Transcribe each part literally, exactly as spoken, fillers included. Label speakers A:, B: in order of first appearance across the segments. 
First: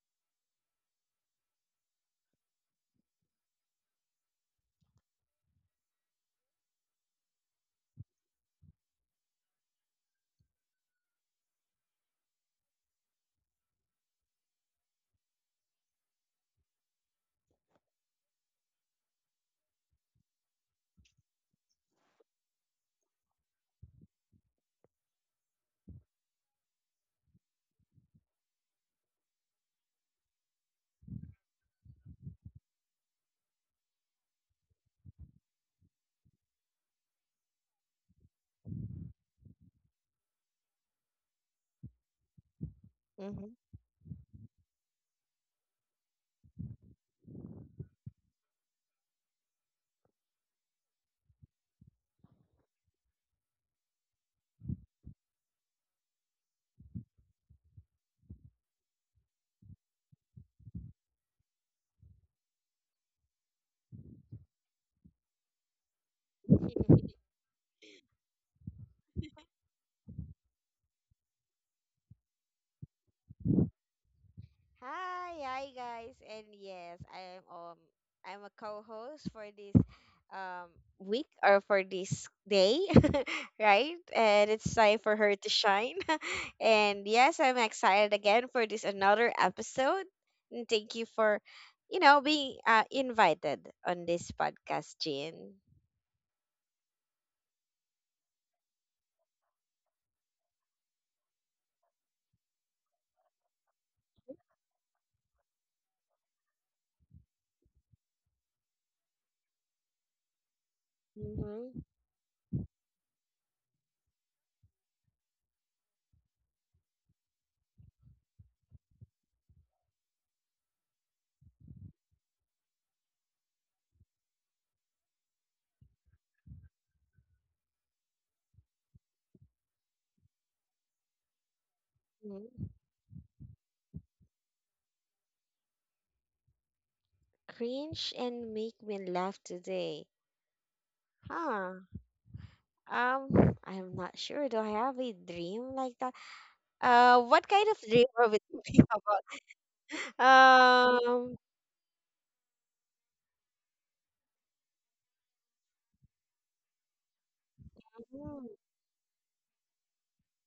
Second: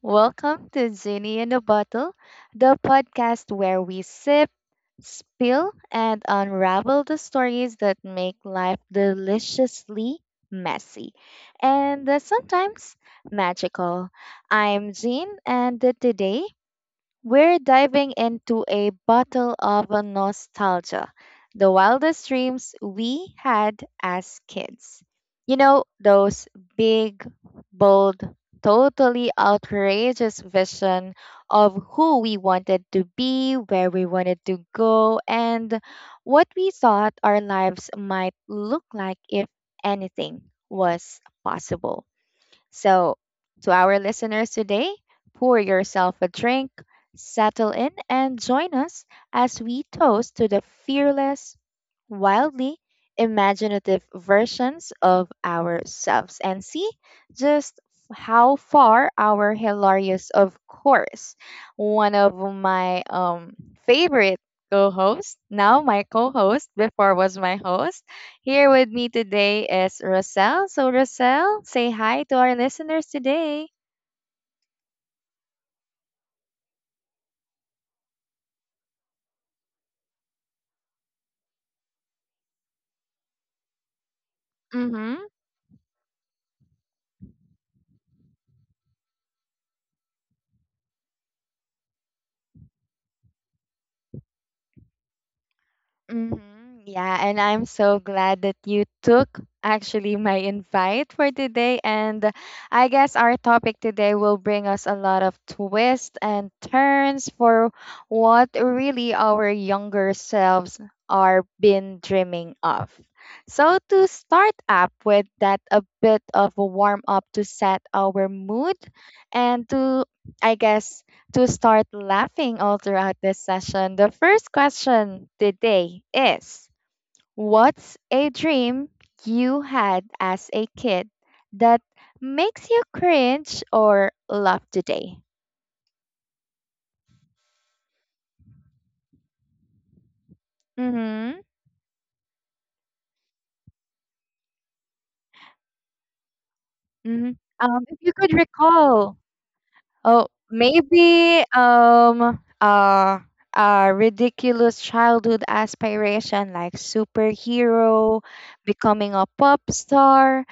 A: Welcome to Zinni in a Bottle, the podcast where we sip, spill, and unravel the stories that make life deliciously messy and uh, sometimes magical. I'm Jean, and uh, today we're diving into a bottle of uh, nostalgia, the wildest dreams we had as kids. You know, those big, bold, totally outrageous vision of who we wanted to be, where we wanted to go, and what we thought our lives might look like if anything was possible. So, to
B: Mm-hmm.
A: our listeners today, pour yourself a drink, settle in, and join us as we toast to the fearless, wildly imaginative versions of ourselves and see just how far our hilarious, of course, one of my um, favorite co hosts, now my co host, before was my host here with me today is Roselle. So, Roselle, say hi to our listeners today.
B: Hi, hi guys, and yes, I am um I'm a co-host for this um week or for this day, right? And it's time for
A: Mm-hmm.
B: her to shine. And yes, I'm excited again for this another episode. And thank you for, you know, being uh, invited on this podcast, Jean.
A: Mm-hmm. Yeah, and I'm so glad that you took actually my invite for today. And uh, I guess our topic today will bring us a lot of twists and turns for what really our younger selves are
B: Mm-hmm.
A: been dreaming of. So to start up with that a bit of a warm up to set our mood and to I guess to start laughing all throughout this session. The first question today is, what's a dream you had as a kid that makes you cringe or laugh today?
B: Cringe and make me laugh today.
A: Mm-hmm.
B: Huh. Um, I'm not sure. Do I have a dream like that?
A: Mm-hmm.
B: Uh, what
A: Um,
B: kind of
A: if you
B: dream
A: could
B: are we talking
A: recall, oh,
B: about? Um,
A: maybe um uh a ridiculous childhood aspiration like superhero,
B: hmm,
A: becoming a pop star,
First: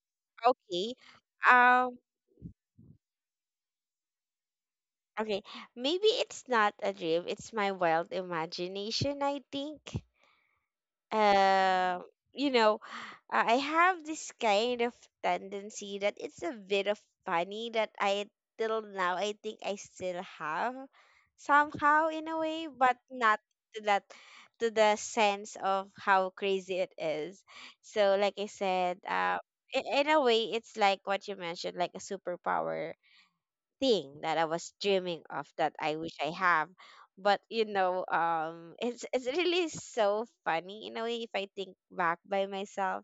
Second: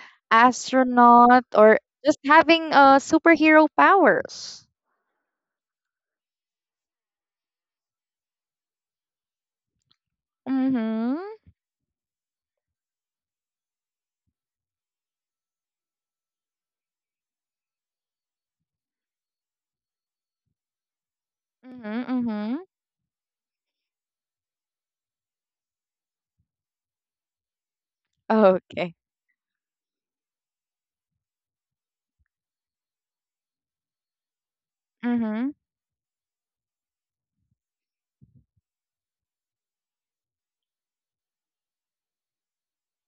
B: okay.
A: astronaut, or
B: Um,
A: just having uh superhero powers.
B: okay. Maybe it's not a dream. It's my wild imagination, I think.
A: Mm-hmm.
B: um you know I have this kind of tendency that it's a bit of funny that I, till now, I think I still have
A: Mm-hmm.
B: somehow in a
A: Mm-hmm.
B: way, but not to that to the sense of how crazy it is. So like I
A: Okay.
B: said, um i- in a way, it's like what you mentioned, like a superpower thing that I was dreaming
A: Mm-hmm.
B: of, that I wish I have. But you know, um, it's it's really so funny in a way if I think back by myself.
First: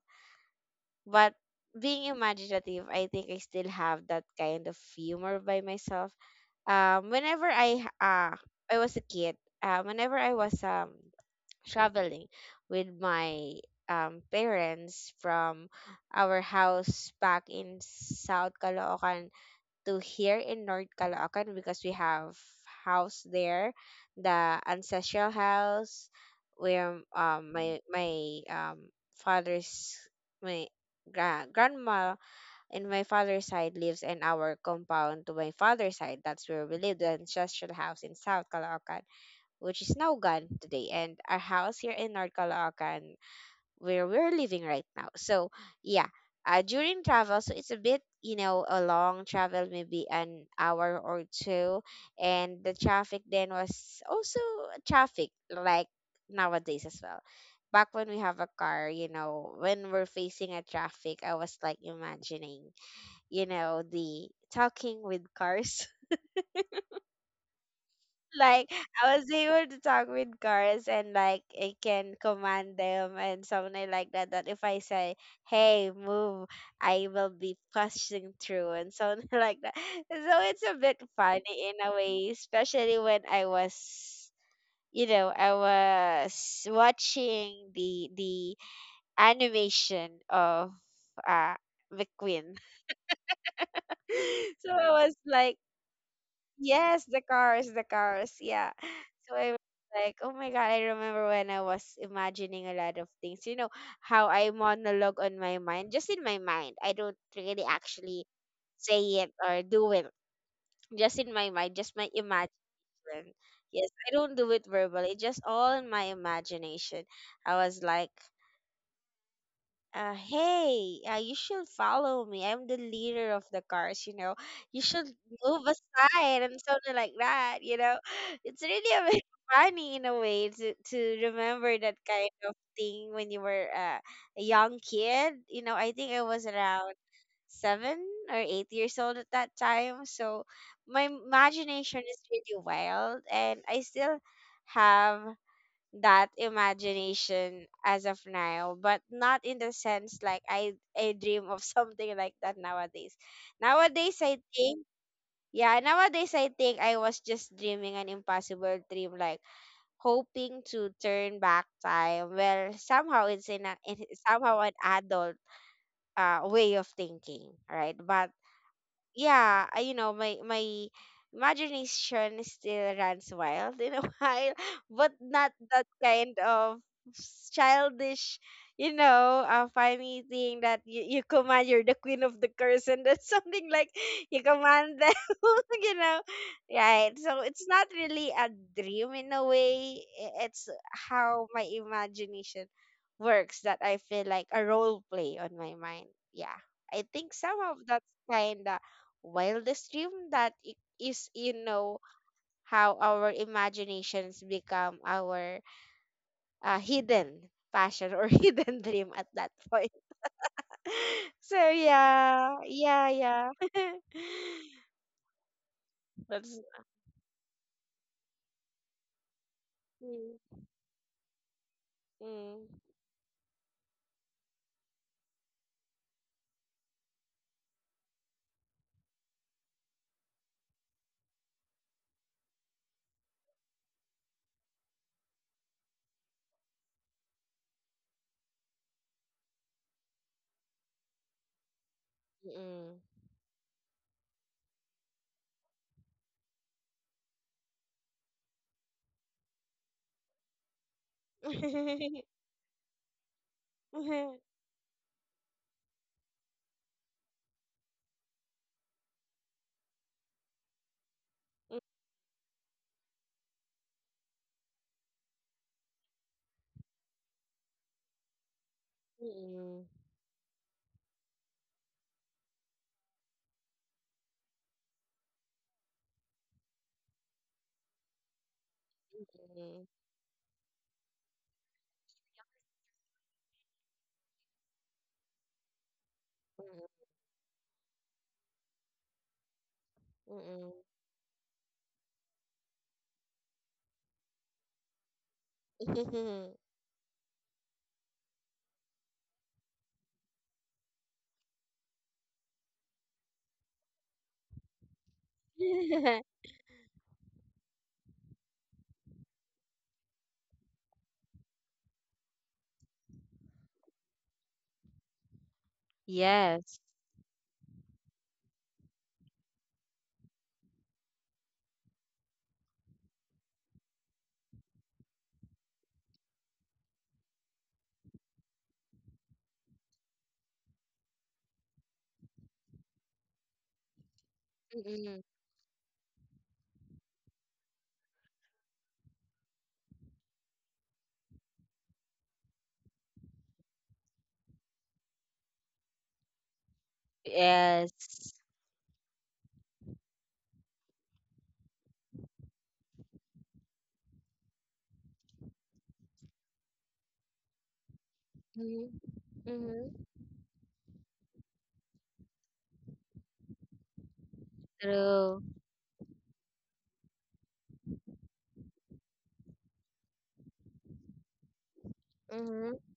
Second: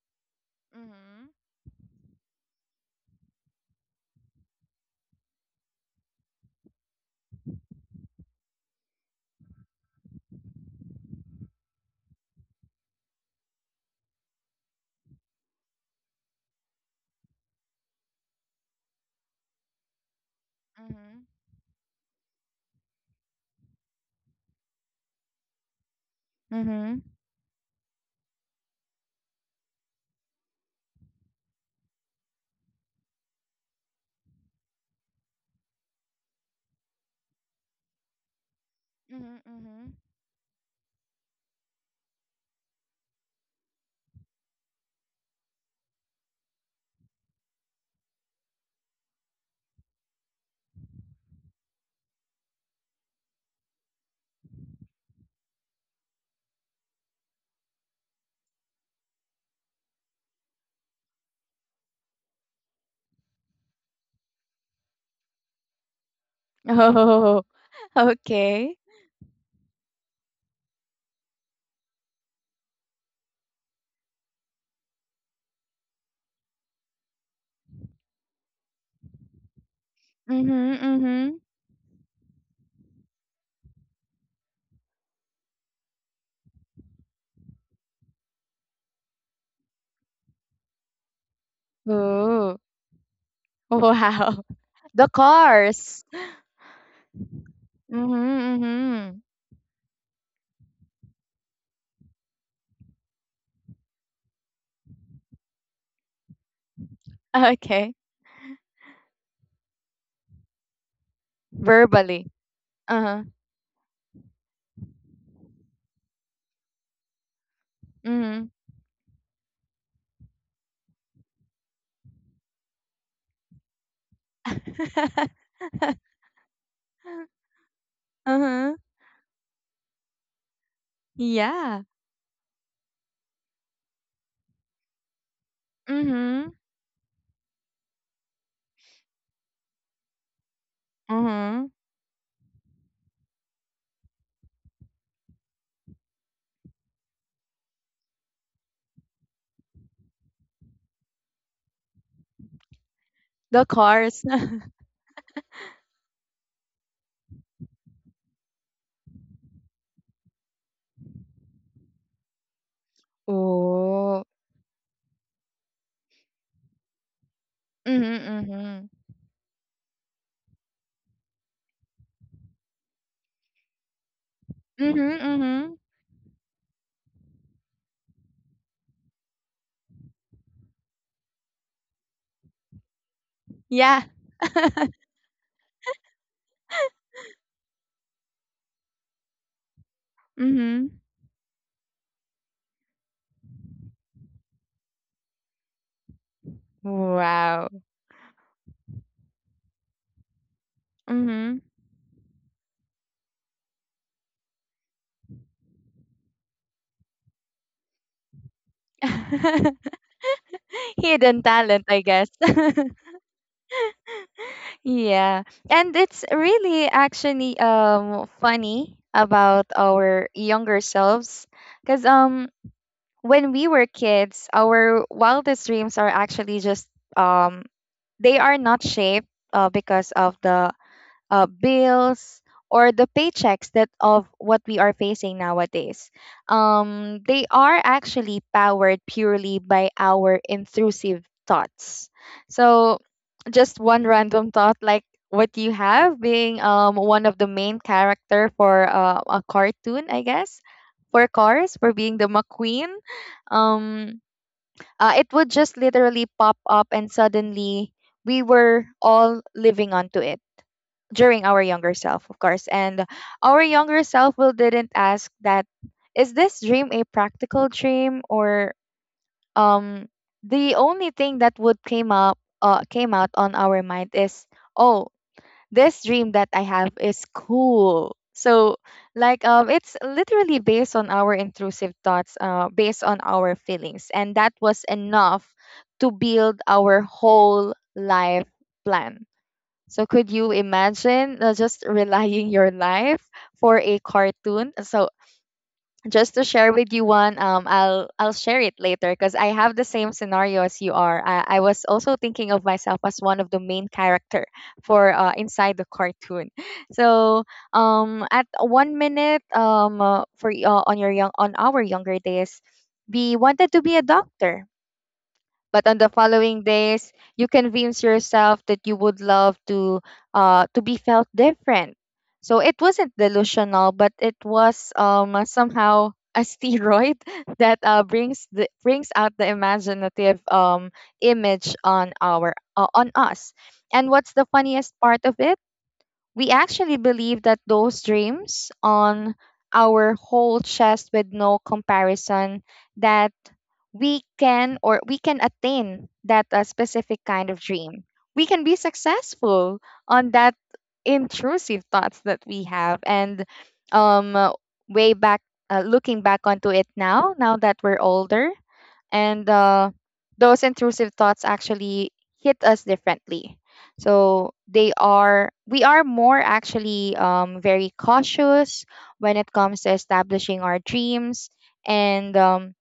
A: Mm-hmm.
B: But being imaginative, I think I still have that kind of humor by myself. Um, whenever I h- uh I was a kid, uh, whenever I was um traveling with my um parents from our house back in South Caloocan to here in North Caloocan because we have house there, the ancestral house
A: Mm-hmm.
B: where
A: Mm-hmm.
B: um um, my my um father's my gra- grandma in my father's side lives, and our compound to my father's side. That's where we live, the ancestral house in South Caloocan, which is
A: Mm-hmm.
B: now gone today. And our house here in North Caloocan, where we're living right now. So yeah, uh, during travel, so it's a bit, you know a long travel, maybe an hour or two, and the traffic then was also traffic like nowadays as well. Back when we have a car, you know, when we're facing a traffic, I was like imagining, you know, the talking with cars,
A: Oh,
B: like
A: okay.
B: I was able to talk with cars and like I can command them and something like that. That if I say, "Hey, move," I will be pushing through and something like that. So
A: Mm-hmm.
B: it's a bit
A: Mm-hmm.
B: funny in a way, especially when I was, you know, I was watching the the animation of uh
A: Oh,
B: McQueen.
A: wow.
B: So
A: The
B: I was like,
A: cars.
B: yes, the cars, the cars.
A: Mhm,
B: Yeah.
A: mhm.
B: So I was like, oh my God, I remember when I was imagining a lot of things. You know, how I monologue on my mind, just in my mind. I don't really
A: Okay.
B: actually say it or do it. Just in my mind, just
A: Verbally.
B: my imagination.
A: Uh-huh.
B: Yes, I don't do it verbally, just all in my imagination. I was like,
A: Mhm.
B: uh, hey, uh, you should follow me. I'm the leader of the cars, you know. You should move aside and something like that, you know. It's
A: Uh-huh.
B: really a bit funny in a way to, to
A: Yeah.
B: remember that kind of thing when you were uh, a young kid. You know, I think I
A: Mhm.
B: was around seven or eight years old at that time. So my
A: Mhm.
B: imagination is really wild and I still have that imagination as of now, but not in the sense like i i dream of something like that nowadays.
A: The
B: nowadays
A: cars.
B: i think yeah nowadays i think I was just dreaming an impossible dream, like hoping to turn back time. Well, somehow it's in a, in,
A: Oh.
B: somehow an adult uh way of thinking, right?
A: Mhm,
B: But
A: mhm.
B: yeah, I- you know, my my imagination still runs wild in a while, but
A: Mhm,
B: not that
A: mhm.
B: kind of s- childish, you know, uh, funny thing that you, you command, you're the queen of the curse, and that's something like
A: Yeah.
B: you command them, you know, right? So it's not really a dream in a way. i- It's
A: Mhm.
B: how my imagination works, that I feel like a role play on my mind. Yeah, I think some
A: Wow.
B: of that's kind wildest dream that it is, you
A: Mhm.
B: know how our imaginations become our uh, hidden passion or hidden dream at that point.
A: Hidden
B: So
A: talent, I guess.
B: yeah, yeah, yeah.
A: Yeah. And it's
B: that's
A: really actually um funny about our
B: Mm,
A: younger selves because
B: mm,
A: um when we were kids, our wildest dreams are actually just um they are not shaped uh, because of the uh, bills or the paychecks that of what we are facing nowadays. Um, they are actually powered purely by our intrusive thoughts.
B: mm,
A: So, just one random thought like what you have being um one of the main character for uh, a cartoon, I guess, for cars for
B: mm.
A: being the McQueen. Um, uh, it would just literally pop up and suddenly we were all living onto it during our younger self, of course. And our younger self will didn't ask that is this dream a practical dream or
B: Mm, mm,
A: um the only thing that would came up uh, came out on our mind is, oh, this dream that I have is cool. So like um it's literally based on our intrusive thoughts, uh based on our feelings and that was enough to build our whole life plan. So could you
B: mm,
A: imagine uh, just relying your life for a cartoon? So
B: mm,
A: just
B: mm.
A: to share with you one, um, I'll I'll share it later because I have the same scenario as you are. I, I was also thinking of myself as one of the main character for uh, inside the cartoon. So um, at one minute um uh, for y- uh, on your young on our younger days, we wanted to be a doctor but on the following
B: Yes.
A: days you convince yourself that you would love to uh to be felt different, so it wasn't delusional but it was um somehow a steroid that uh, brings the brings out the imaginative um image on our uh, on us. And what's the
B: Mm,
A: funniest
B: mm.
A: part of it, we actually believe that those dreams on our whole chest with no comparison, that we can or we can attain that a specific kind of dream.
B: Yes.
A: We can be successful on that intrusive thoughts that we have and um uh, way back uh, looking back onto it now, now that we're older,
B: Mm-hmm.
A: and uh, those intrusive thoughts actually hit us differently. So they
B: True.
A: are, we are more actually um, very cautious when it comes to establishing our dreams, and
B: Mm-hmm.
A: um,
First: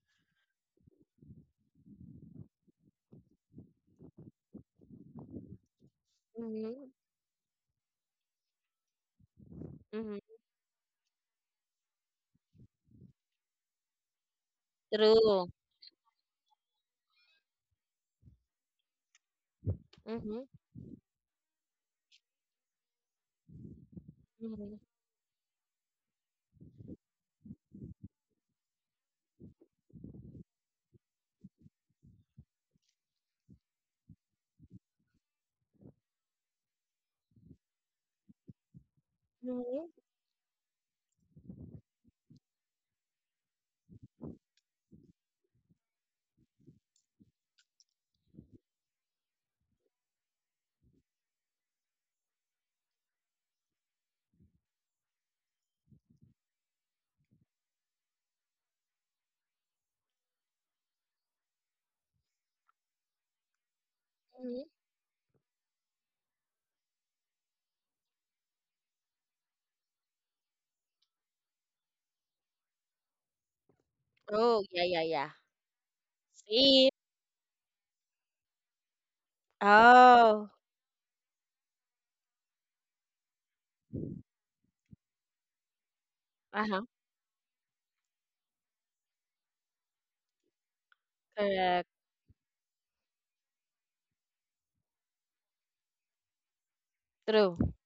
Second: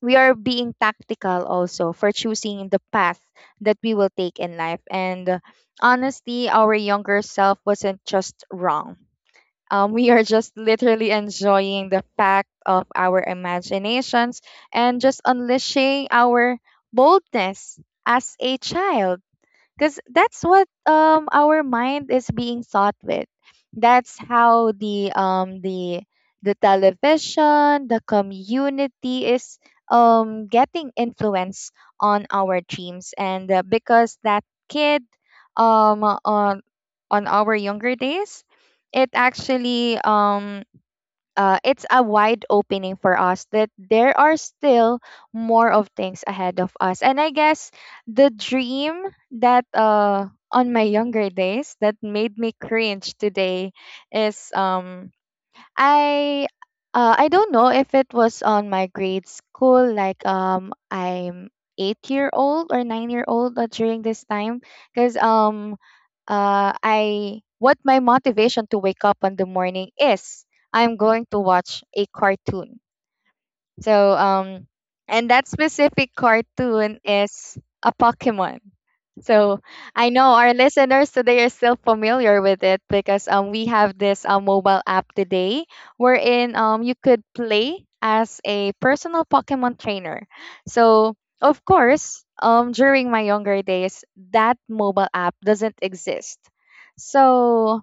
A: we are being tactical also for choosing the path that we will take in life. And uh, honestly our younger self wasn't just wrong. Um, we
B: Mhm.
A: are just literally enjoying the fact of our imaginations and just
B: True.
A: unleashing our boldness as a child, because
B: Mhm.
A: that's what um our mind is being taught with. That's how
B: Mhm.
A: the um the the television, the community is um getting influence on our dreams. And uh, because that kid um on on our younger days, it
B: Mhm.
A: actually um uh, it's a wide opening for us that there are still more of things ahead of us. And I guess the dream that uh, on my younger days that made me cringe today is um I uh, I don't know if it was on my grade school, like um I'm eight year old or nine year old uh, during this
B: Mhm.
A: time, because um uh, I what my motivation to wake up in the morning is I'm going to watch a cartoon, so
B: Oh,
A: um
B: yeah, yeah, yeah.
A: and that specific
B: Same.
A: cartoon is a Pokemon. So I know
B: Oh.
A: our listeners today are still familiar with it because um we have this uh, mobile app today wherein
B: Uh-huh.
A: um you could play as a personal Pokemon trainer. So of
B: Correct.
A: course um during my younger days that mobile app doesn't exist.
B: True.
A: So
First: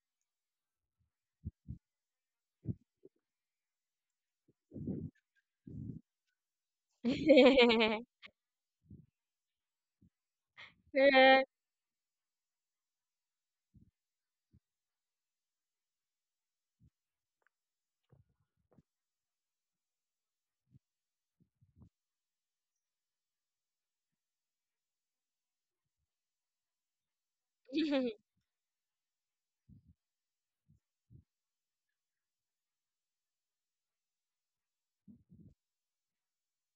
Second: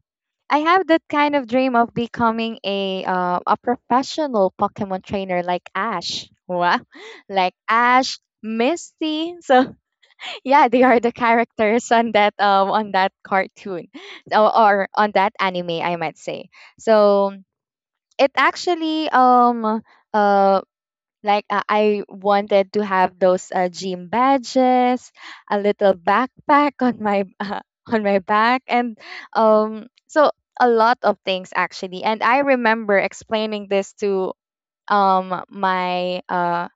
A: I have that kind of dream of becoming a uh, a professional Pokemon trainer like Ash. Wow. Like Ash, Misty. So yeah, they are the
B: Correct.
A: characters on that um on that cartoon or, or on that anime I might say. So it actually um uh like uh, I wanted to have those uh, gym badges, a little backpack on my uh, on my back, and um, so a lot of things actually. And I remember explaining this to um my uh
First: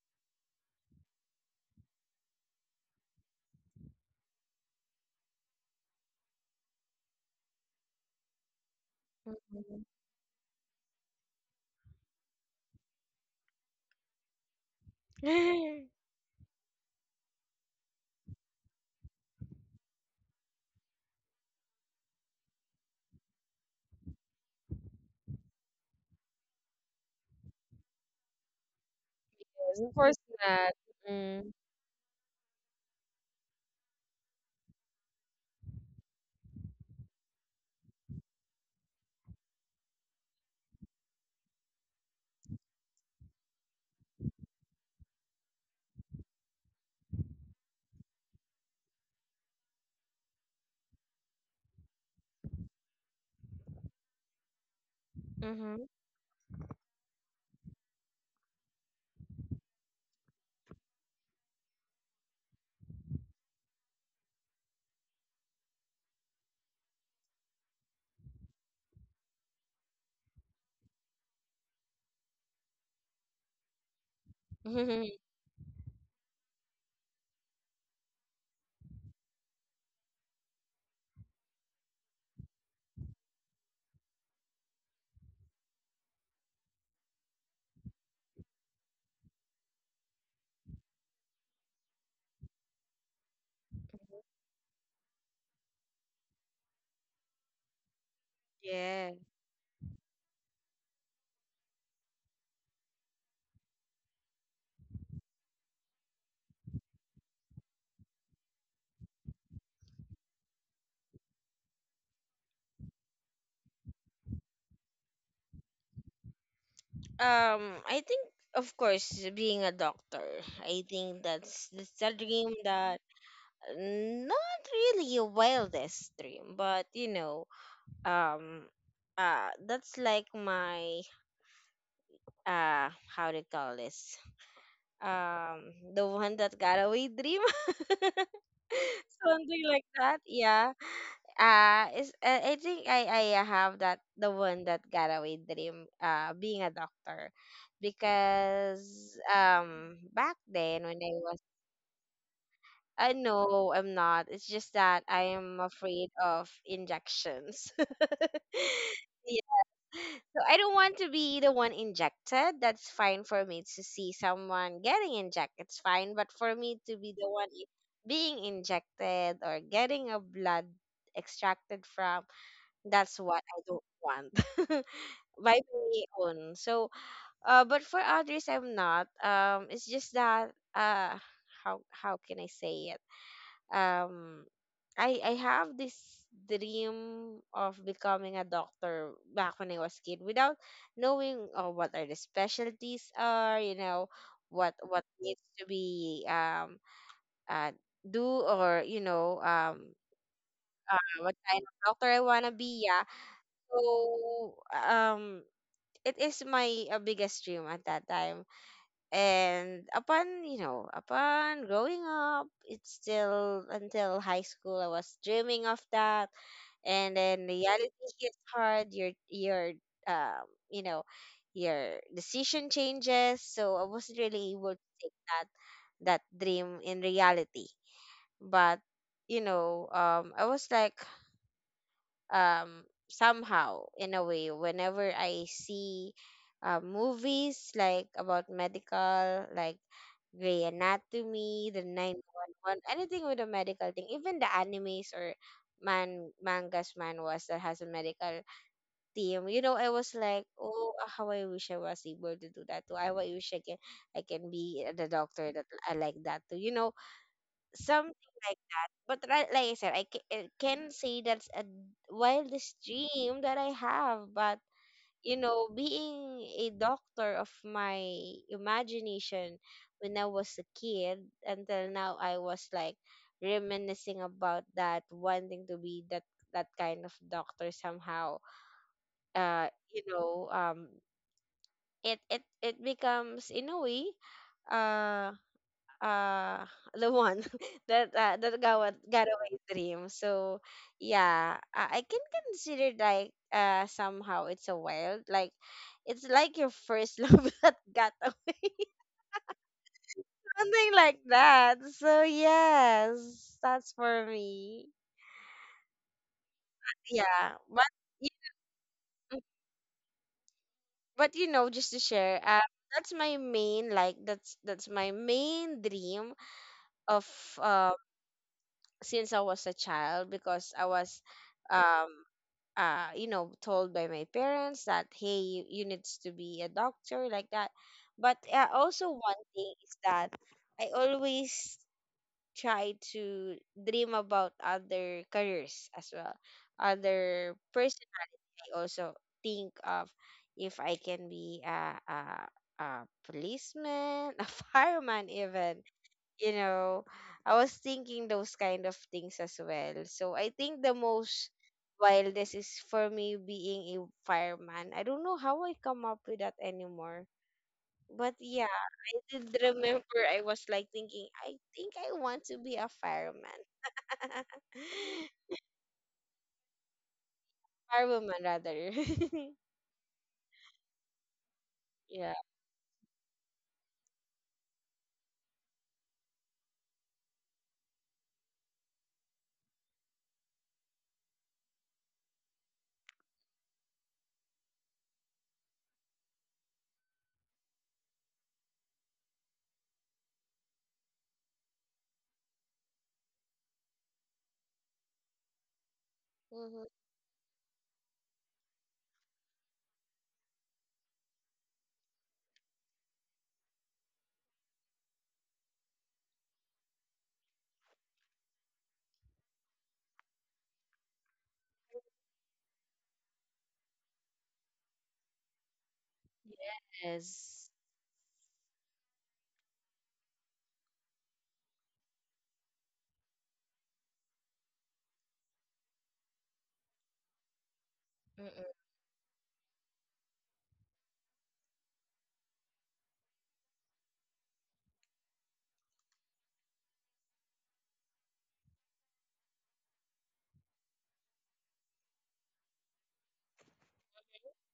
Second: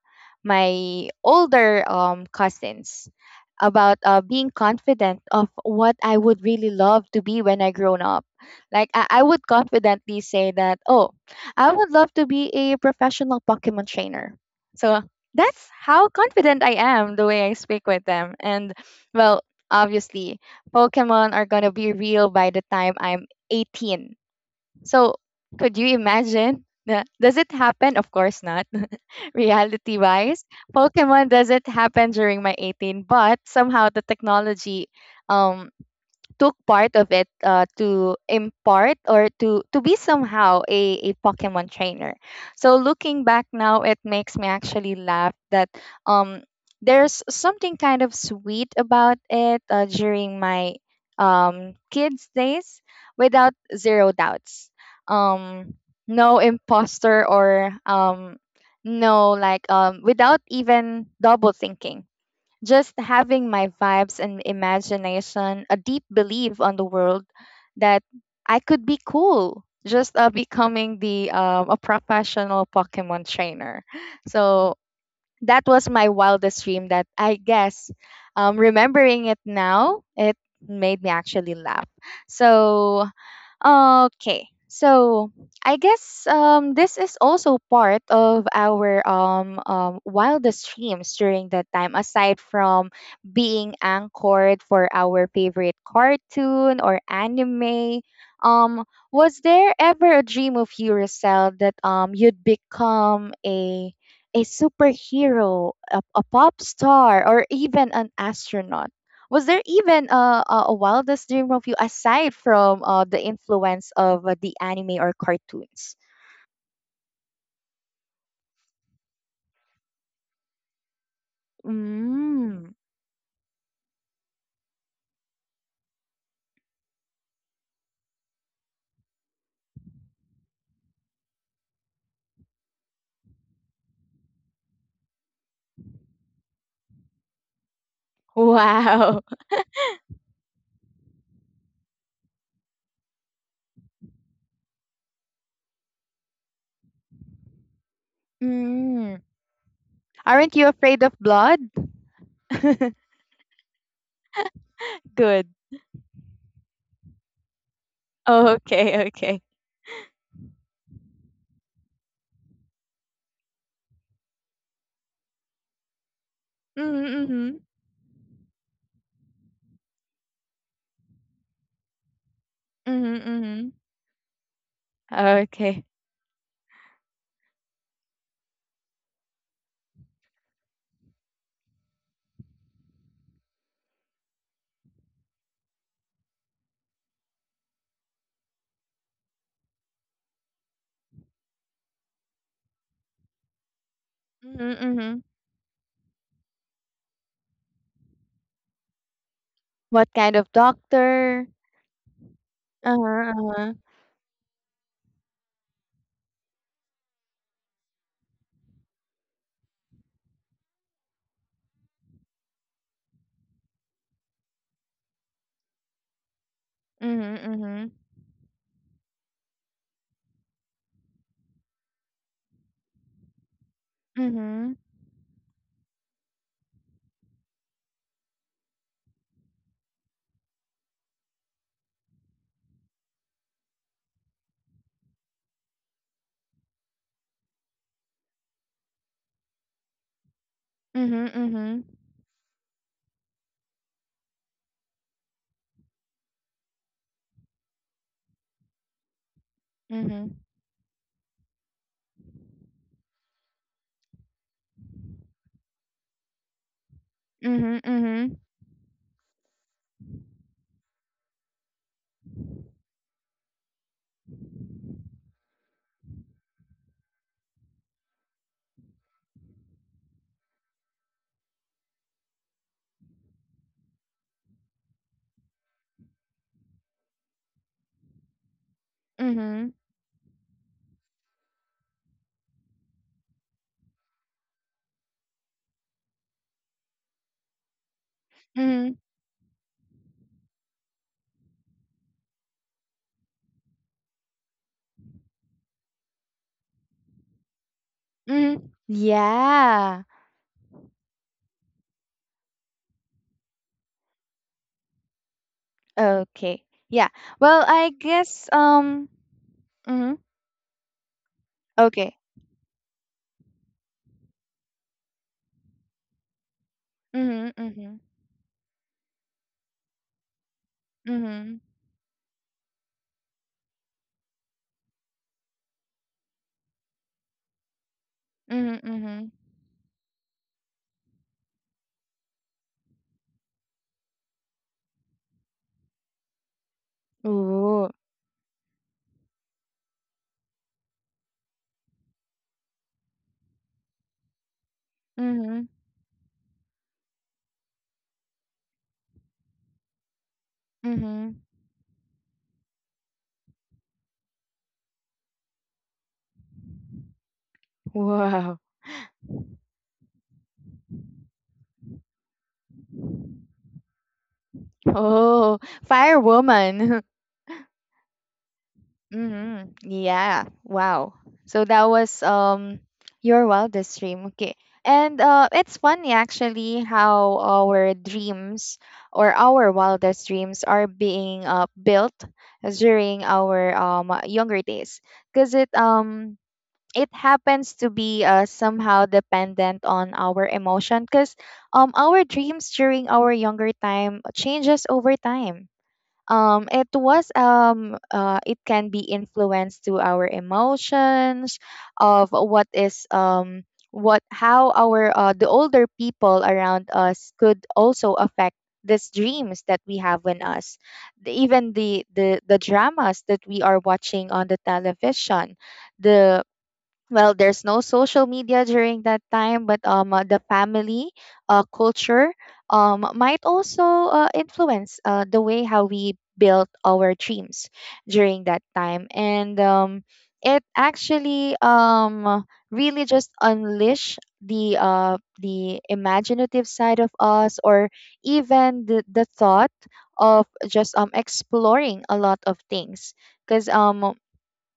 A: my older um, cousins about uh, being confident of what I would really love to be when I grown up. Like I, I would
B: Mhm.
A: confidently say that, oh, I would love to be a professional Pokemon trainer. So that's how confident I am the way I speak with them. And well, obviously, Pokemon are gonna be real by the time I'm eighteen. So, could you imagine? Na- Does it happen? Of course not.
B: Yes, of
A: Reality
B: course
A: wise,
B: not.
A: Pokemon
B: Mm.
A: doesn't happen during my eighteen, but somehow the technology um, took part of it uh, to impart or to to be somehow a, a Pokemon trainer. So looking back now, it makes me actually laugh that um there's something kind of sweet about it uh, during my um kids days without zero doubts. Um,
B: Mhm.
A: no imposter or um no like um without even double thinking, just having my vibes and imagination, a deep belief on the world that I could be cool, just uh, becoming the um, a professional Pokemon trainer. So that was my wildest dream. That I guess, um, remembering it now, it made me actually laugh. So okay. So I guess um, this is also part of our um, um, wildest dreams during that time, aside from being anchored for our favorite cartoon or anime. Um,
B: Yeah.
A: was there ever a dream of you, Rosel, that um, you'd become a a superhero, a, a pop star, or even an astronaut? Was there even uh, a, a wildest dream of you aside from uh, the influence of uh, the anime or cartoons?
B: Um, I think of course being a doctor. I think that's that's a dream
A: Mm.
B: that, not really a wildest dream, but you know, um uh that's like my, uh how do you call this, um the one that got away dream,
A: Wow.
B: something like that. Yeah, uh is uh, I think I I have that, the one that got away dream, uh being a doctor,
A: Mm.
B: because um back
A: Aren't you
B: then
A: afraid
B: when
A: of
B: I was,
A: blood?
B: I know, I'm not. It's just that I
A: Good.
B: am afraid of injections.
A: Oh, okay, okay.
B: Yeah. So I don't want to be the one injected. That's fine for me to see someone getting injected. It's fine, but for me to be the one,
A: Mm-hmm,
B: i- being injected or getting a blood extracted from, that's
A: mm-hmm,
B: what I
A: mm-hmm.
B: don't want. My
A: Okay.
B: very own. So, uh, but for others, I'm not. Um, it's just that, uh, how how can I say it? um I I have this dream of becoming a doctor back when I was kid, without knowing uh, what are the specialties are, you know,
A: Mm-hmm,
B: what what
A: mm-hmm.
B: needs to be um uh do, or you know um
A: What kind of
B: uh, what
A: doctor?
B: kind of doctor I wanna be, yeah.
A: Uh-huh, uh-huh.
B: So um it is my uh, biggest dream at that time, and upon, you know, upon growing up, it's still until high school I was dreaming of that. And then
A: Mm-hmm, mm-hmm,
B: reality hits hard. Your, your um you know your decision changes, so I wasn't really
A: mm-hmm,
B: able to take that that dream in reality. But you know um I was like, um somehow in a way, whenever I see uh, movies like about medical, like Grey Anatomy,
A: mm-hmm,
B: the nine one one, anything with a medical thing, even the animes or man mangas, manhwas that has a medical theme. You know, I
A: mm-hmm,
B: was
A: mm-hmm,
B: like, oh, ah, how I wish I was able to do that too. I wish I can, I can be the doctor. That I like that too, you know,
A: mm-hmm, mm-hmm, mm-hmm.
B: something like. But right, like I said, I ca- I can say that's a wildest dream that I have. But you know, being a doctor of my imagination, when I was a kid until now, I was like reminiscing about that, wanting to be that that kind of doctor somehow. Uh,
A: Mm-hmm,
B: you know, um, it it it becomes in a way, uh uh the one that, uh, that got wa- got away dream. So yeah, I, I can consider, like, uh somehow it's a wild, like, it's like your first love that got
A: mm-hmm.
B: away,
A: Yeah.
B: something like that. So yes, that's for me.
A: Okay. Yeah.
B: Yeah,
A: Well,
B: but
A: I guess um
B: y-
A: mhm.
B: but you know just to
A: Okay.
B: share, uh that's my main, like, that's that's my main dream of,
A: Mhm.
B: um
A: Mhm.
B: since I was a child, because I was
A: Mhm.
B: um uh, you know, told by my parents that, hey, you, you needs to be a doctor like that. But uh,
A: Mhm.
B: also
A: Mhm.
B: one thing is that I always try to dream about other careers as well. Other
A: Ooh.
B: person, I also think of if I can be a a, a policeman, a fireman
A: Mhm.
B: even, you know, I was thinking those kind of things as well. So I think the
A: Mhm.
B: most wildest is for me being a fireman. I don't know how I come up with that anymore. But
A: Wow.
B: yeah, I did remember, I was like thinking, I think I want to be a fireman.
A: Oh, firewoman.
B: Firewoman rather.
A: Mm-hmm. Yeah. Wow. So that was
B: Yeah.
A: um your wildest dream. Okay. And uh it's funny actually how our dreams or our wildest dreams are being uh built during our um younger days, because it um it happens to be uh somehow dependent on our emotion, because um our dreams during our younger time changes over time. Um
B: Hmm.
A: it was um uh it can be influenced to our emotions of what is um what, how our uh, the older people around us could also affect these dreams that we have in us. The- even the the the dramas that we are watching on the television, the well, there's
B: Yes.
A: no social media during that time, but um uh, the family, uh, culture um might also uh, influence uh, the way how we built our dreams during that
B: Mm-mm.
A: time. And um it actually um really just unleash the uh the imaginative side of us, or even the, the thought of just um exploring a lot of things. Because um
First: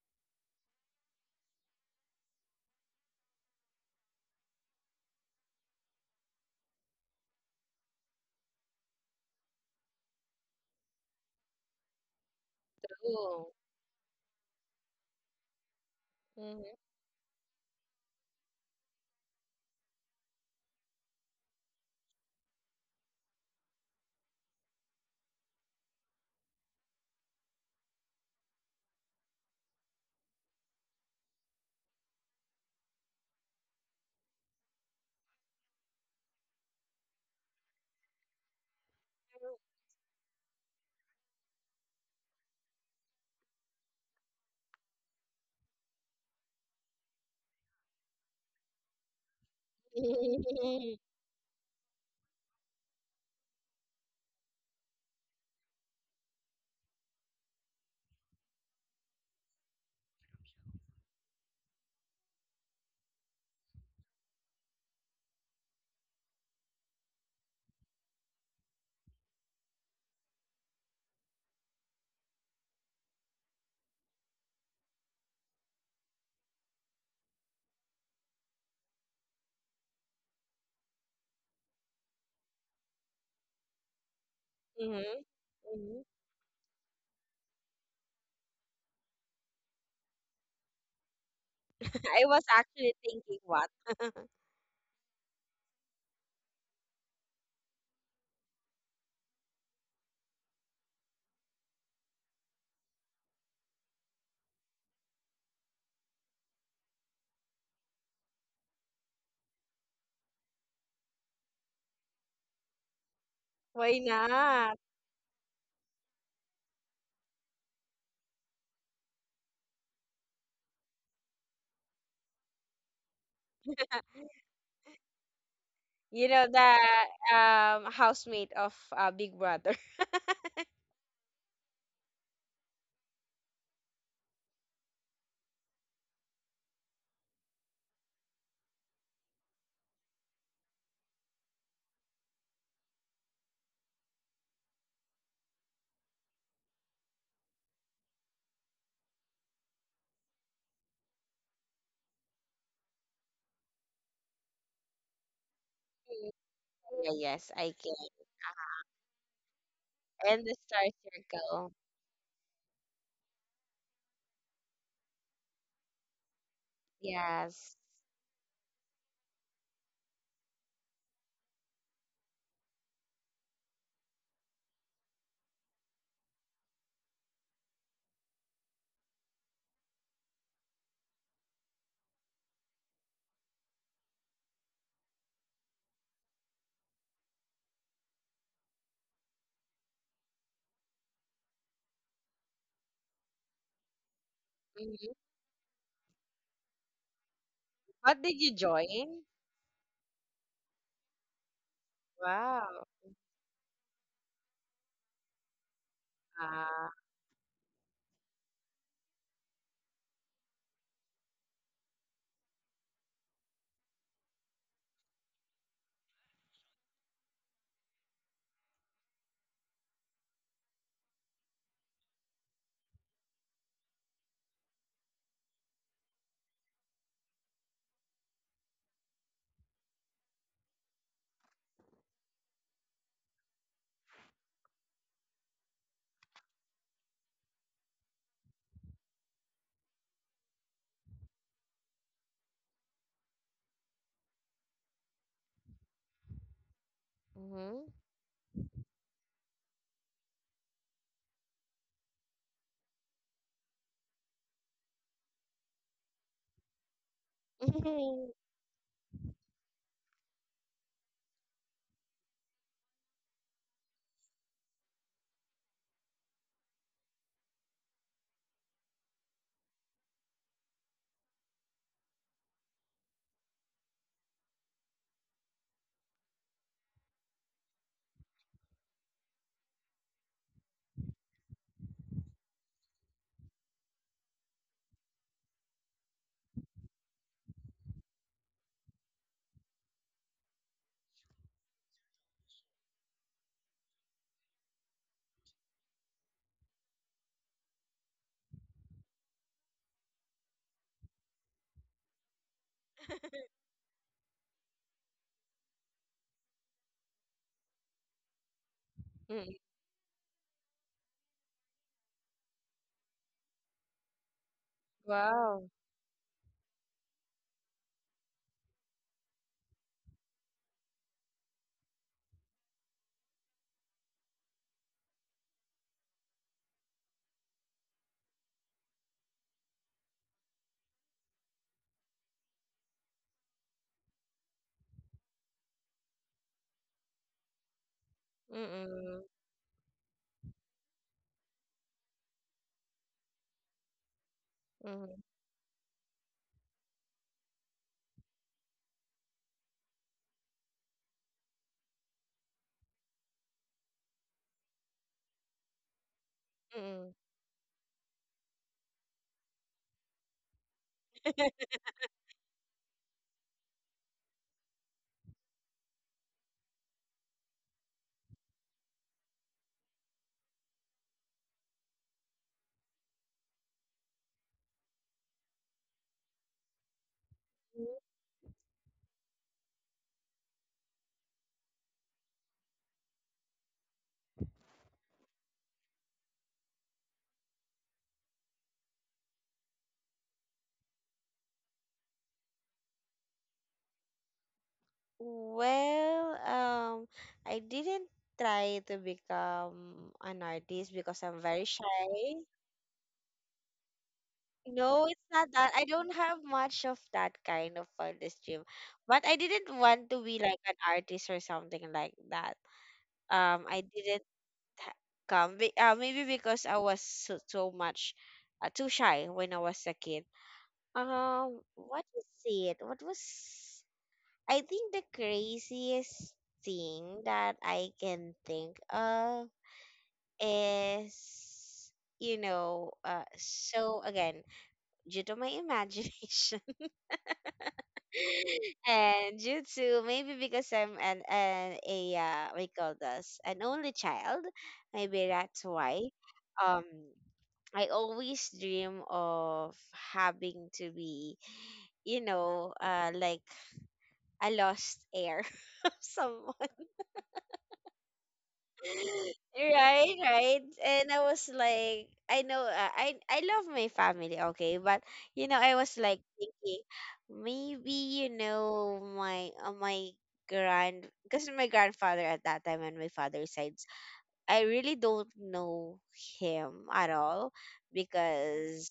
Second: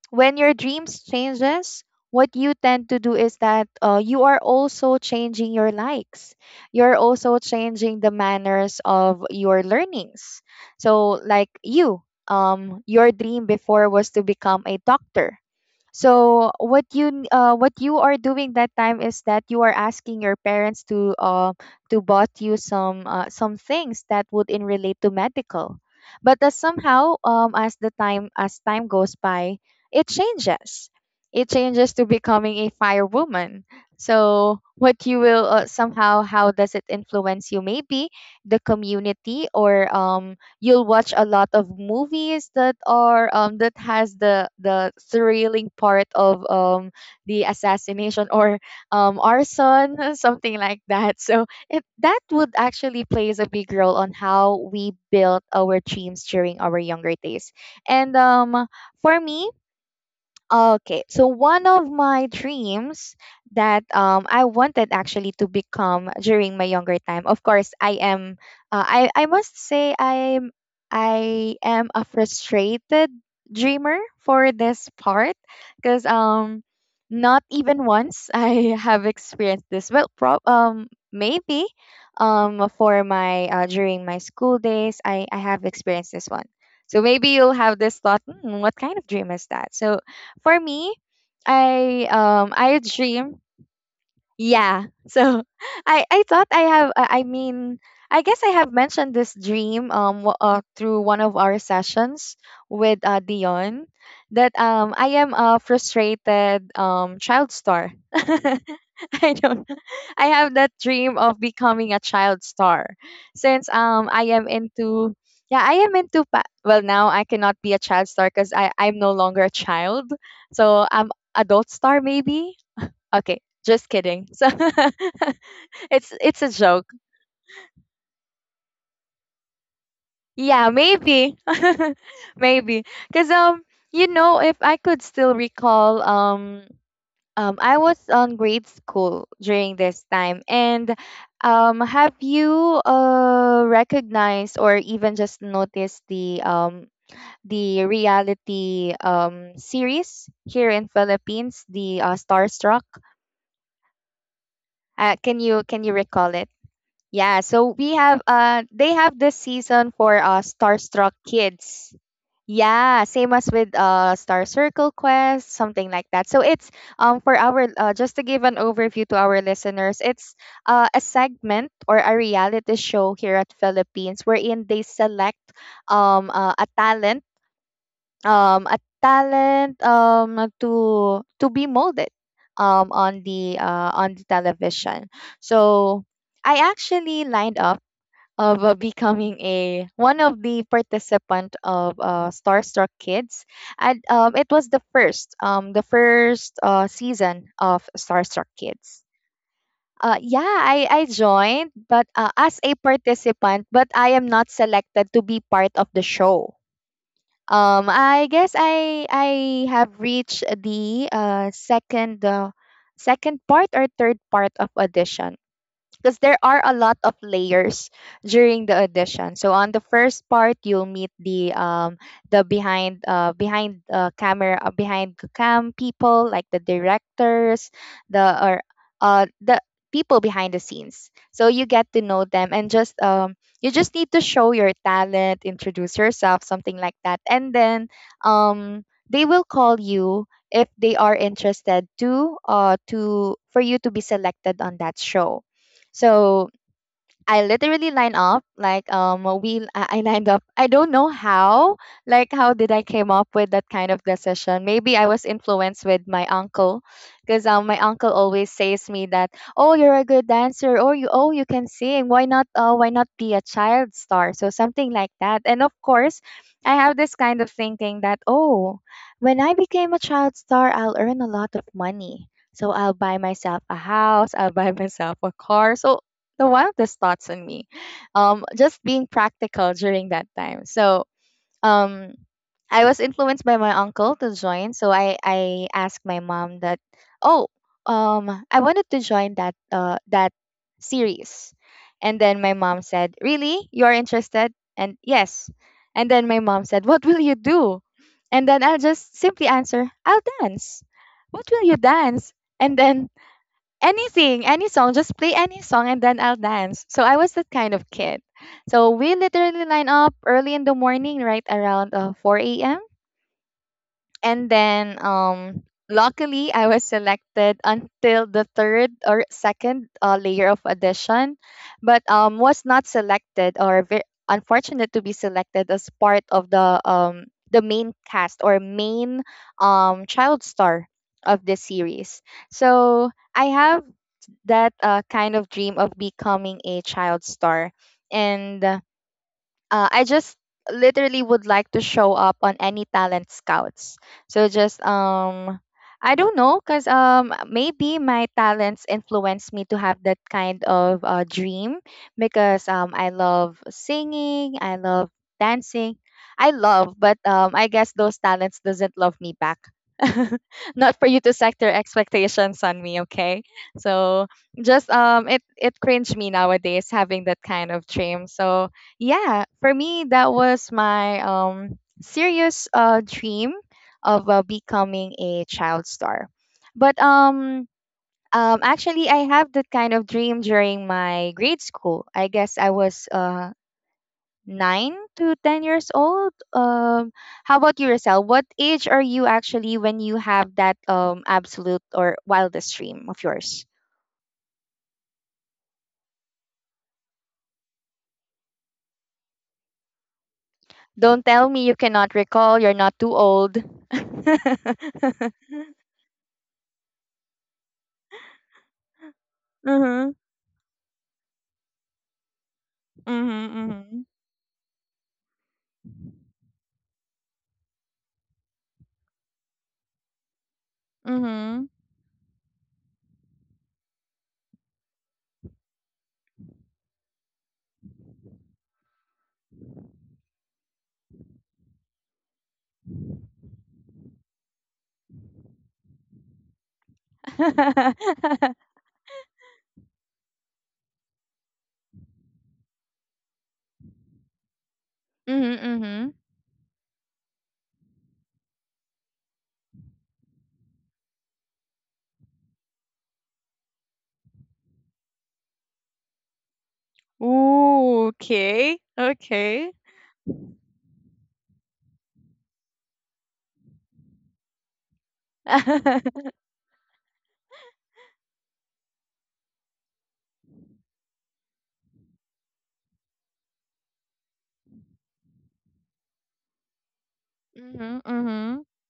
A: when your dreams changes, what you tend to do is that, uh, you are also changing your likes, you're also changing the manners of your learnings. So like you um your dream
B: Ooh.
A: before was to become a doctor. So
B: Mhm.
A: what you uh, what you are doing that time is that you are asking your parents to, uh, to bought you some uh, some things that would in relate to medical. But uh, somehow, um, as the time as time goes by, it changes. It changes to becoming a firewoman. So what you will, uh, somehow, how does it influence you? Maybe the community, or um, you'll watch a lot of movies that are um that has the the thrilling part of, um the assassination, or um arson something like
B: Mhm.
A: that, so it that would actually plays a big role on how we built our dreams during our younger days. And um for me, okay, so one of my dreams that um I wanted actually to become during my younger time. Of course, I am. Uh, I I must say I'm I am a frustrated dreamer for this part, because um not even once I have experienced this. Well, prob um maybe um for my uh, during my school days I I have
B: Mhm.
A: experienced this one. So maybe you'll have this thought, hmm, what kind of dream is that? So for me, I
B: I was
A: um I
B: actually thinking
A: dream.
B: what?
A: Yeah. So I I thought I have uh, I mean, I guess I have mentioned this dream um w- uh, through one of our sessions with uh, Dion, that um I am a frustrated um child star. I don't I have that dream of becoming a child star, since
B: Why
A: um I am
B: not?
A: into, yeah, I am into pa- well, now I cannot be a child star, cuz I I'm no longer a child. So I'm adult star maybe. Okay, just kidding. So it's
B: You
A: it's
B: know
A: a
B: the
A: joke.
B: um housemate of uh, Big Brother.
A: Yeah, maybe. maybe cuz um you know, if I could still recall. um Um, I was on grade school during this time. And um, have you uh, recognized or even just noticed the um, the reality, um, series here in Philippines, the, uh, Starstruck? Uh, can you can you recall it?
B: Yeah,
A: Yeah,
B: yes, I
A: so
B: can.
A: we have uh they have this season for
B: And
A: uh
B: the Star
A: Starstruck
B: Circle.
A: Kids. Yeah, same as with uh Star Circle Quest, something like that. So it's um for our,
B: Yes.
A: uh, just to give an overview to our listeners, it's uh, a segment or a reality show here at Philippines, wherein they select um uh, a talent um a talent um to to be molded um on the uh on the television. So I actually lined up of, uh, becoming a one of the participant of, uh, Starstruck Kids. And um, it was the
B: Mhm.
A: first, um, the first uh, season of
B: What did
A: Starstruck
B: you
A: Kids.
B: join?
A: Uh, yeah, I, I joined, but uh, as a
B: Wow.
A: participant, but I am not selected to be part of the show.
B: Ah.
A: Um, I guess I I have reached the uh, second uh, second part or third part of audition, because there are a lot of layers during the audition. So on the first part, you'll meet the um the behind, uh behind uh, camera, uh, behind the cam people, like the directors, the or uh the people behind the scenes. So you get to know them, and just um you just need to show your talent, introduce yourself, something like that. And then um they will call you if they are interested to uh to, for you to be selected on that show. So I
B: Mhm.
A: literally line up, like um we I I lined up. I don't know how, like how did I came up with that kind of decision. Maybe I was influenced with my uncle, because um my uncle always says me that, oh, you're a good dancer, or you oh you can sing, why not uh, why not be a child star, so something like that. And of course, I have this kind of thinking that, oh, when I became a child star, I'll earn a lot of money. So I'll buy myself a house, I'll buy myself a car. So the wildest thoughts on me. Um, just being practical during that time. So um, I was influenced by my uncle to join. So I I asked my mom that, oh, um, I wanted to join that uh that series, and then my mom said, really, you are interested? And yes, and then my mom said, what will you do? And then I'll just simply answer, I'll dance. What will you dance? And then, anything, any song, just play any song, and then I'll dance. So I was that kind of kid. So we
B: Mm.
A: literally line up early in the morning, right around uh, four a m. And then um,
B: Wow.
A: luckily, I was selected until the third or second, uh, layer of audition, but um, was not selected, or very unfortunate to be selected as part of the um, the main cast or main, um, child star of the series. So I have that, uh, kind of dream of becoming a child star. And
B: Mm-mm.
A: uh, I just literally would like to show up on any talent scouts. So just
B: Mm-mm.
A: um I don't know, cuz um maybe my talents influence me to have that kind of, uh, dream, because um I love singing, I love dancing. I love,
B: Mm-mm.
A: but um I guess those talents doesn't love me back. Not for you to set your expectations on me, okay? So just um it it cringe me nowadays having that kind of dream. So yeah, for me, that was my um serious, uh dream of, uh, becoming a child star. But um um actually, I have that kind of dream during my grade school. I guess I was uh nine to ten years old. Um how about you, Rosel? What age are you actually when you have that um absolute or wildest dream of yours?
B: Well, um, I didn't try to become an artist because
A: Don't
B: I'm
A: tell
B: very
A: me you cannot
B: shy.
A: recall. You're not too old.
B: No, it's not that. I don't have much of that kind of fondest dream. But I didn't want
A: Mhm.
B: to be like an artist or something like that. Um,
A: Mhm,
B: I
A: mhm.
B: didn't ha- come. Be- Uh, maybe because I was so, so much uh, too shy when I was a kid. Um,
A: Mhm.
B: what is it? What was, I think the craziest thing that I can think of is, you know, uh, so again, due to my imagination and you too, maybe because I'm an, an a uh, we call this an only child, maybe
A: Mhm,
B: that's why.
A: mhm.
B: Um, I always dream of having to be, you know, uh, like a lost heir, someone.
A: Ooh, okay, okay.
B: Right, right. And I was like, I know, uh, I I love my family, okay, but you know, I was like thinking, maybe you know, my uh, my grand, because my grandfather at that time and my father's sides, I really don't know him at all
A: Mhm, mhm.
B: because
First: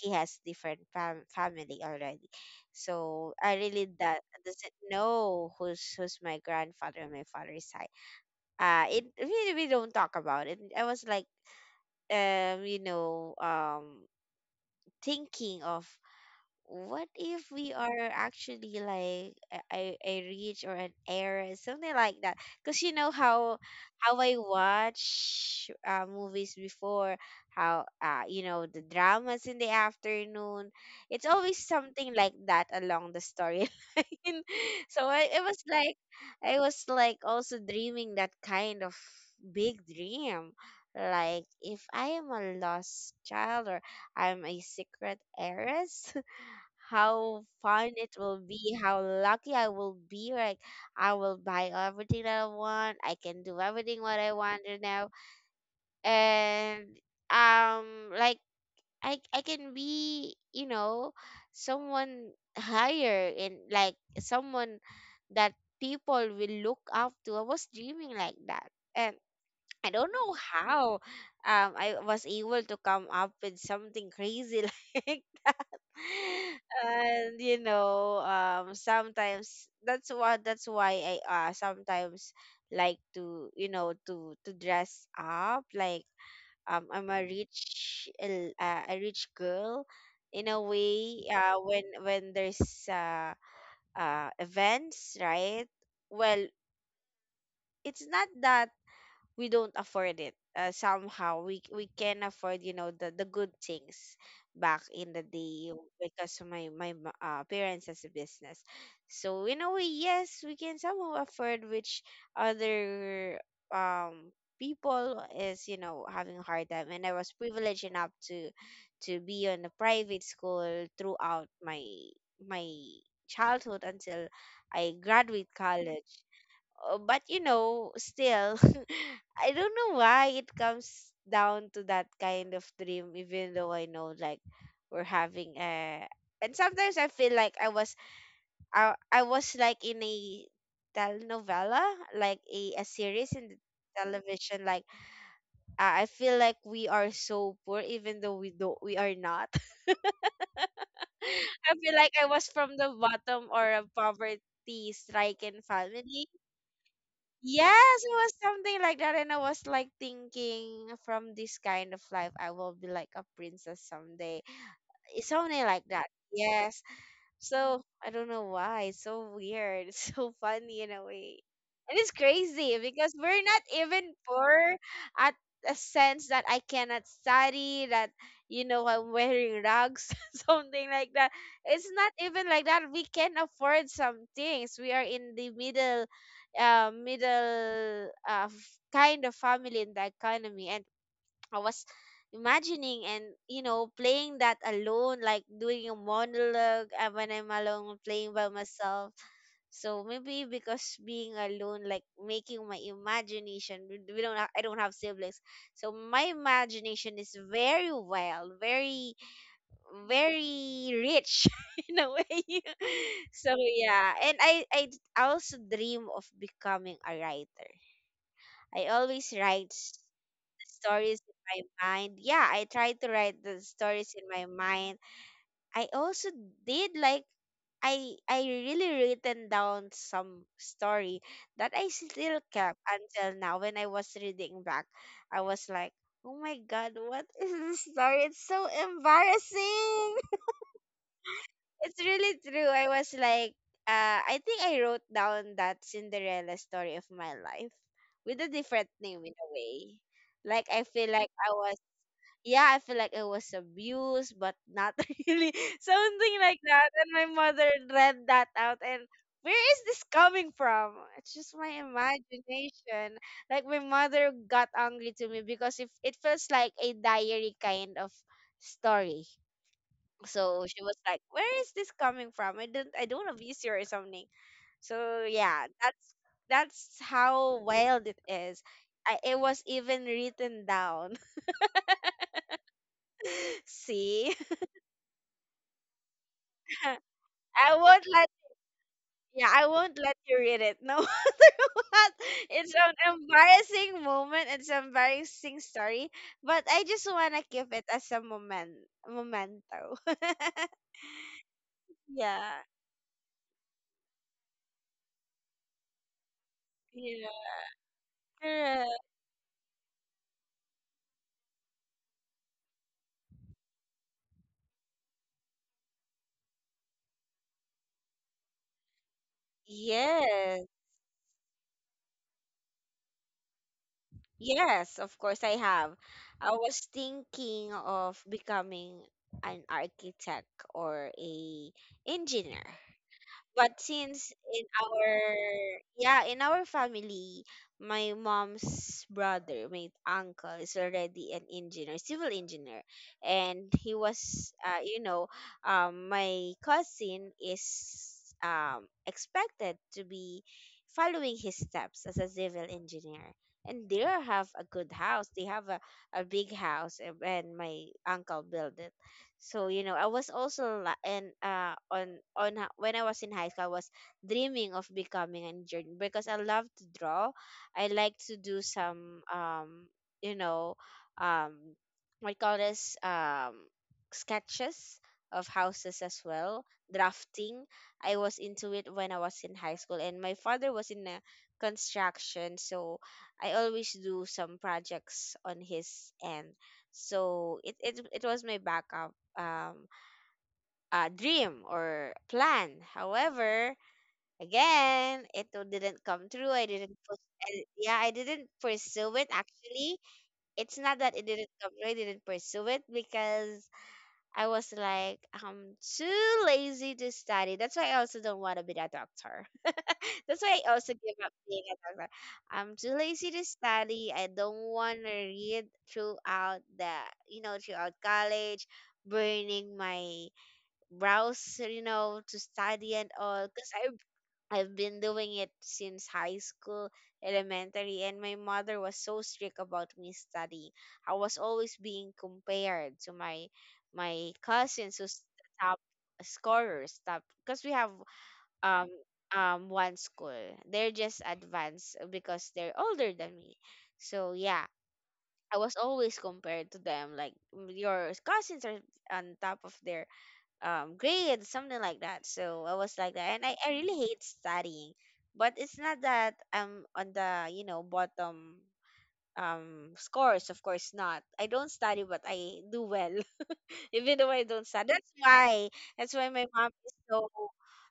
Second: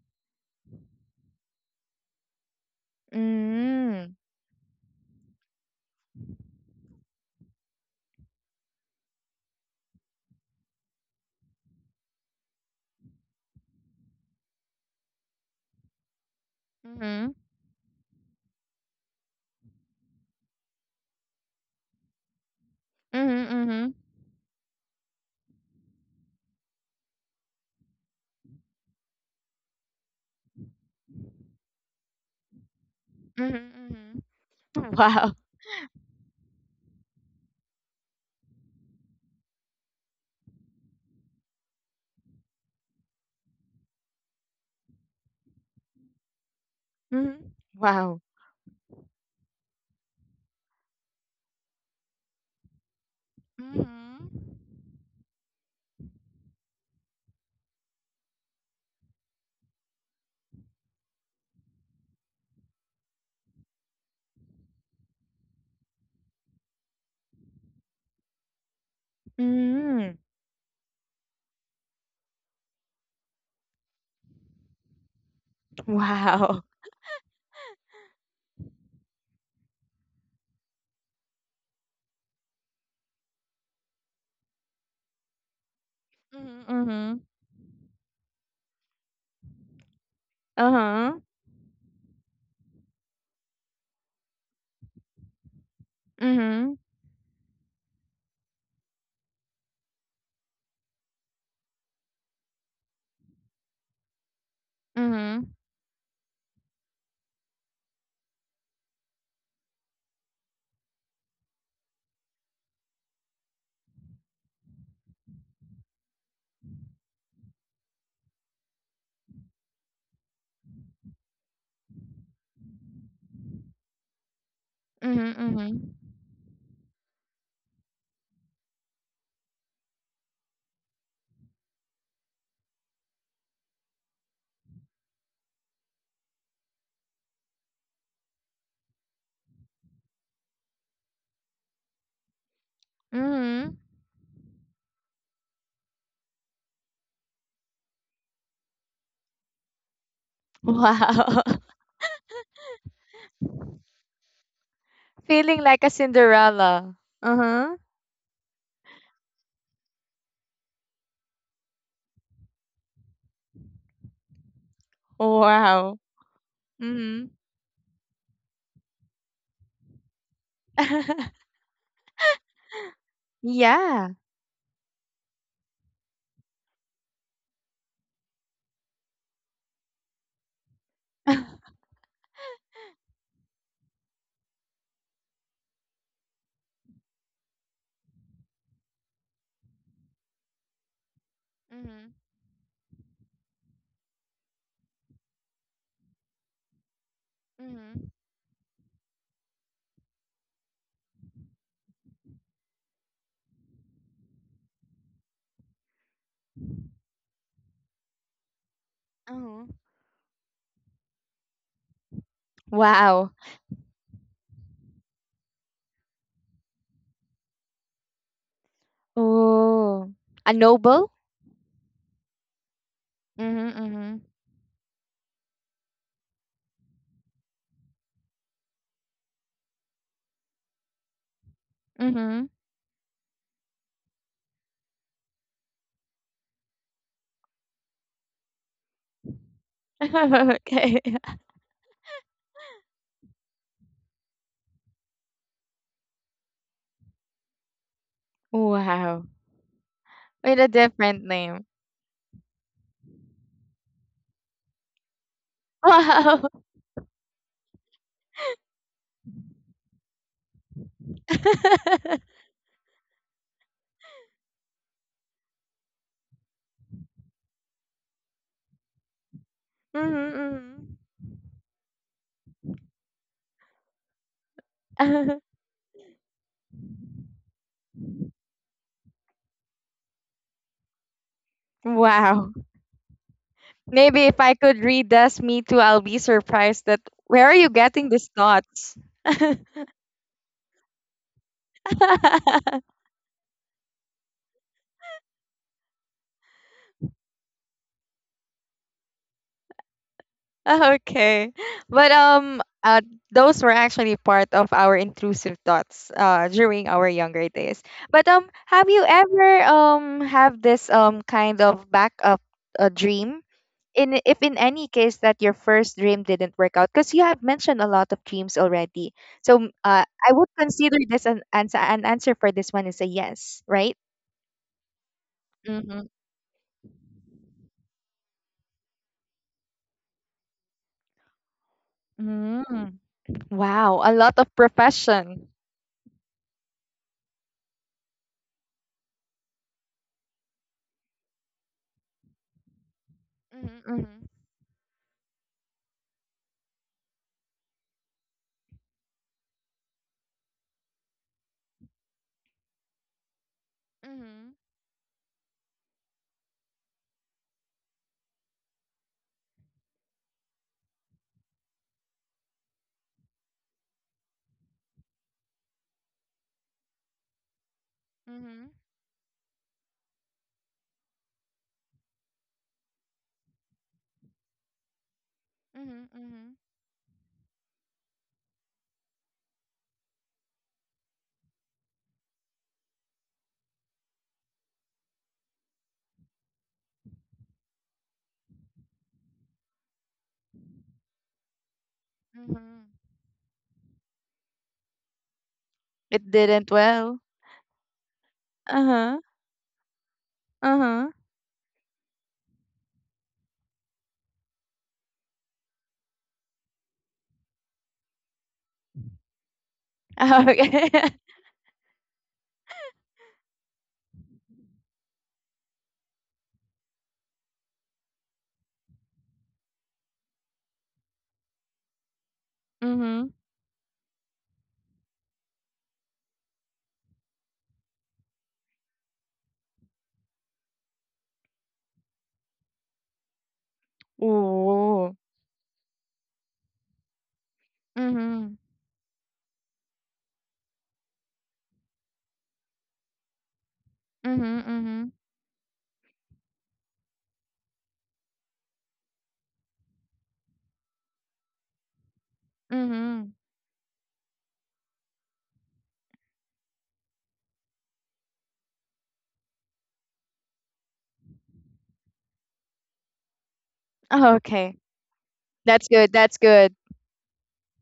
B: he has different fam family already. So I really
A: Mm.
B: that doesn't know who's who's my grandfather on my father's side. uh it really, we don't talk about it. I was like, um you know um thinking of what
A: Mhm.
B: if we are actually like a, a a reach or an error, something like that, because you know
A: Mhm,
B: how
A: mhm.
B: how I watch uh, movies before, how uh, you know, the dramas in the afternoon, it's always something like that along the storyline.
A: Mhm, mhm.
B: so I,
A: Wow.
B: it was like, I was like also dreaming that kind of big dream, like if I am a lost child or I'm a secret heiress, how
A: Mhm.
B: fun it
A: Wow.
B: will be, how lucky I will be. Like I will buy everything that I want. I can do everything
A: Mhm.
B: what I want right now. And um like I I can be, you know, someone higher and like someone that people will look up to. I was dreaming like that. And I don't
A: Mm.
B: know how um I was able to come up with something crazy like that.
A: Wow.
B: And you know, um sometimes that's what that's why I uh sometimes like to, you know, to to dress up like
A: Mhm,
B: um I'm
A: mhm.
B: a rich l- uh, a rich girl, in a
A: Uh-huh.
B: way, uh when when there's uh uh events, right? Well,
A: Mhm.
B: it's not that we don't afford it. uh, somehow we we can afford, you know, the the good things back in the
A: Mhm.
B: day, because my my ma- uh, parents has a business, so in a way, yes, we can somehow afford, which other um people is, you know, having a hard time, and I was privileged enough to to be on a private school throughout my my childhood until I
A: Mhm,
B: graduate
A: mhm.
B: college. uh, but you know, still, I don't know why it comes down to that kind of dream, even though I know like we're having a. And sometimes I feel like I was I, I was like in a telenovela, like a, a series in the
A: Mhm.
B: television. Like uh, I feel like we are so poor, even though we don't we are not.
A: Wow.
B: I feel like I was from the bottom or a poverty
A: Feeling
B: stricken
A: like a
B: family.
A: Cinderella. Uh-huh.
B: Yes, it was something like that, and I was like thinking, from this kind of life, I will be like a princess someday, eh, something like
A: Wow.
B: that. Yes,
A: Mhm.
B: so I don't know why. It's so weird. It's so funny in a way. And it's crazy because we're not
A: Yeah.
B: even poor at a sense that I cannot study, that you know, I'm wearing rags, something like that. It's not even like that. We can afford some things. We are in the middle uh middle uh f- kind of family in the economy, and I was
A: Mhm.
B: imagining and, you know, playing that alone, like doing a monologue, uh, when I'm alone
A: Mhm.
B: playing by myself. So maybe because being alone, like making my imagination, we we don't, ha- I don't have siblings, so my imagination is very wild, very,
A: Mhm.
B: very rich in a way.
A: Wow.
B: So yeah, and I, I also dream of becoming a writer. I always write
A: Oh, a noble?
B: stories in my mind. Yeah, I tried to write the stories
A: Mhm.
B: in my mind. I also did like I I really written down some story that I
A: Mhm.
B: still
A: Mhm.
B: kept until now. When I was reading back, I was like, "Oh my god, what is this story? It's so embarrassing."
A: Okay.
B: It's really true. I was like, uh, I think I wrote down that Cinderella story of my life with a different name,
A: Wow.
B: in a way.
A: With a
B: Like I feel
A: different
B: like I
A: name.
B: was yeah, I feel like it was abuse, but not really, something
A: Wow.
B: like that. And my mother read that out, and where is this coming from? It's just my imagination. Like my mother got angry to me because if it feels like a diary kind of story. So she was
A: Mhm.
B: like, where is this coming from? I don't I don't abuse you or something. So
A: Mhm.
B: yeah, that's that's how wild it is. I, it was even written down.
A: Wow. Maybe if
B: See?
A: I could read this, me too, I'll be surprised that where are you
B: I
A: getting
B: won't
A: these
B: let,
A: thoughts?
B: yeah, I won't let you read it. No matter what. It's an embarrassing moment. It's an embarrassing story. But I just wanna keep it as a moment, memento.
A: Okay. But um
B: Yeah.
A: uh those were actually part of our intrusive thoughts uh during our
B: Yeah.
A: younger days. But um have
B: Correct.
A: you ever um have this um kind of backup, uh, dream? In if in any case that your first dream didn't work out, because you have mentioned a lot of dreams already. So m- uh I would
B: Yes.
A: consider this an answer an answer for this one is a yes, right?
B: Yes, of course I have.
A: Mhm.
B: I was thinking of becoming an architect or a engineer.
A: Mm.
B: But
A: Wow, a
B: since
A: lot of
B: in our,
A: profession.
B: yeah, in our family, my mom's brother, my uncle, is already an engineer, civil engineer, and he
A: Mhm.
B: was, uh, you know, um, my cousin is um expected to be following his steps as a civil engineer. And they have
A: Mhm.
B: a good house. They have a, a big house, and and my uncle built it. So you know, I was also la- and uh on on h- when I was in high school, I was dreaming of becoming an engineer because I love to draw. I like to do
A: Mhm.
B: some um you know um what you call this, um sketches of houses
A: Mhm,
B: as
A: mhm,
B: well, drafting. I was into it when I was in high school, and my father was in a construction, so I always do some projects on his end. So it, it it was my backup um, uh, dream or plan.
A: mhm.
B: However, again, it w- didn't come
A: It
B: true. I
A: didn't
B: didn't,
A: well.
B: pus- I, yeah, I didn't pursue
A: Uh-huh.
B: it. Actually, it's not
A: Uh-huh.
B: that it didn't come true. I didn't pursue it because I was like, I'm too lazy to study. That's why I also don't want to be a doctor. That's why I also
A: Okay.
B: give up being a doctor. I'm too lazy to study. I don't want to read throughout the, you know, throughout college, burning my browse, you know, to study and
A: Mm-hmm.
B: all. Because I've, I've been doing it since high school, elementary, and my mother was so strict about me studying. I was always being compared to my my cousins, who's
A: Ooh.
B: the top scorers, top, because we have
A: Mhm,
B: um um one school. They're just advanced because they're older than me. So yeah.
A: mhm, mhm,
B: I was always compared to them, like, "Mm, your cousins are on top of their, um, grades," something like that. So I was like that,
A: mhm.
B: and I, I really hate studying. But it's not that I'm on the, you know, bottom um scores. Of course not. I don't study, but I do well, even though I don't
A: Okay.
B: study. That's why.
A: That's
B: That's
A: good.
B: why
A: That's
B: my mom
A: good.
B: is so.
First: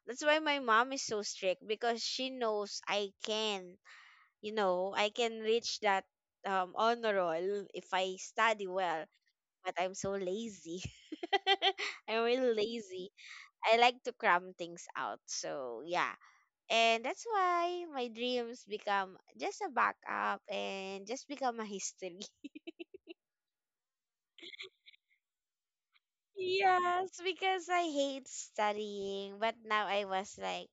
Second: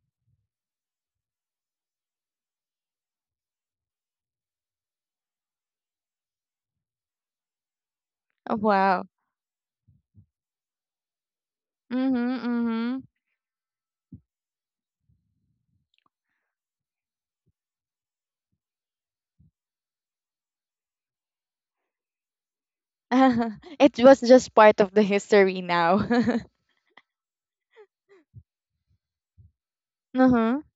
B: That's why my mom is so strict because she knows I can. You know, I can reach that um honor roll if I
A: Oh,
B: study
A: wow.
B: well. But I'm so lazy. I'm really
A: Mhm,
B: lazy. I like to cram things out. So yeah. And that's why my dreams become just a backup and just become a history.
A: Mhm. It was just part of the history now. uh
B: Yes, because I hate studying, but now I was
A: Uh-huh.
B: like,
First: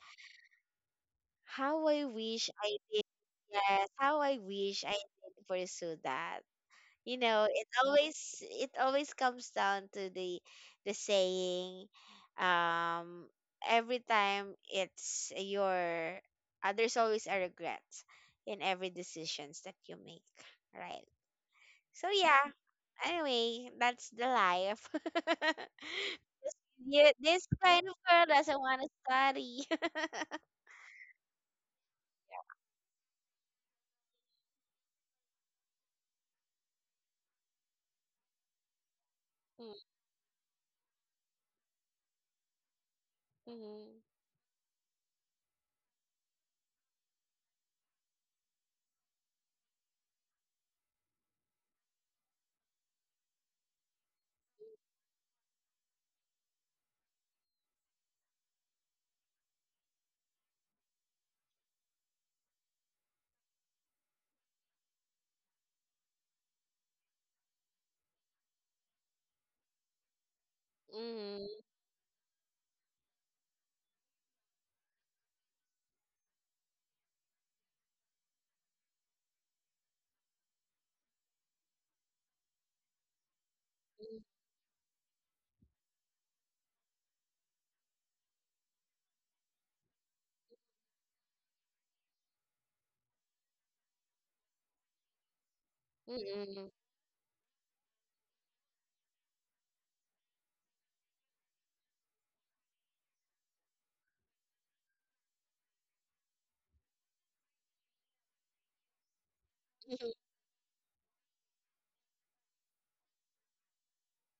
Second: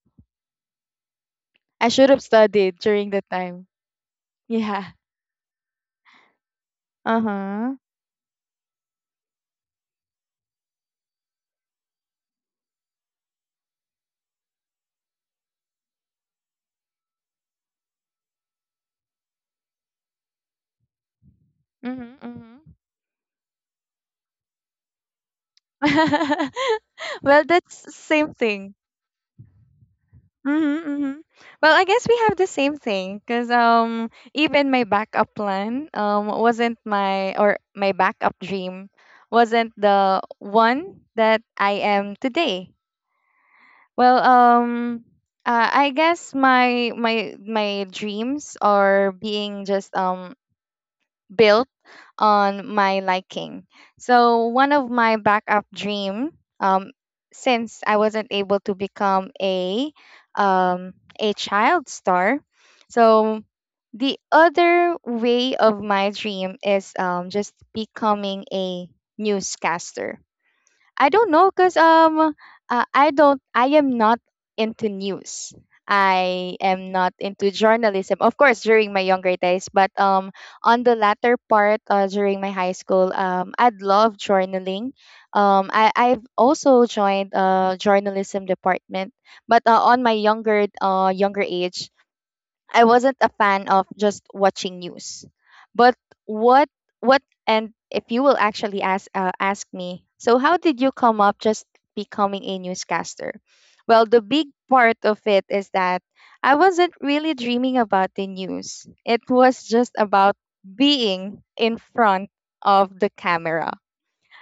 B: how
A: I
B: I
A: should have
B: wish I
A: studied during that time.
B: yes, how I wish
A: Yeah.
B: I did pursue that. You know, it
A: Uh-huh.
B: always, it always comes down to the the saying, um every time it's your, uh, there's always a regret in every decisions that you make, right? So
A: Mhm,
B: yeah,
A: mhm.
B: anyway, that's the life. Yeah,
A: well,
B: this kind
A: that's
B: of
A: same
B: girl doesn't
A: thing.
B: want to study.
A: Mhm, mhm. Well, I guess we have the same thing, because um even my backup plan um wasn't my, or my backup dream wasn't
B: Mm,
A: the one that I am today.
B: mhm,
A: Well, um uh, I guess my my my dreams are being just um built on my liking. So one of my backup dream, um, since I wasn't able to become a um, a child star, so the other way of my dream is um, just becoming a newscaster. I don't
B: mhm,
A: know, because um uh, I don't I am not into news. I am not into journalism. Of course, during my younger days, but um on the latter part, uh, during my high school, um I'd love journaling. Um I I've also joined uh journalism department, but uh, on my younger uh younger age, I wasn't a fan of just watching news. But what
B: mhm,
A: what and if you will actually ask uh, ask me, so how did you come up just becoming a newscaster? Well, the big part of it is that I wasn't really dreaming about the news. It was just
B: mhm,
A: about being in front of the camera.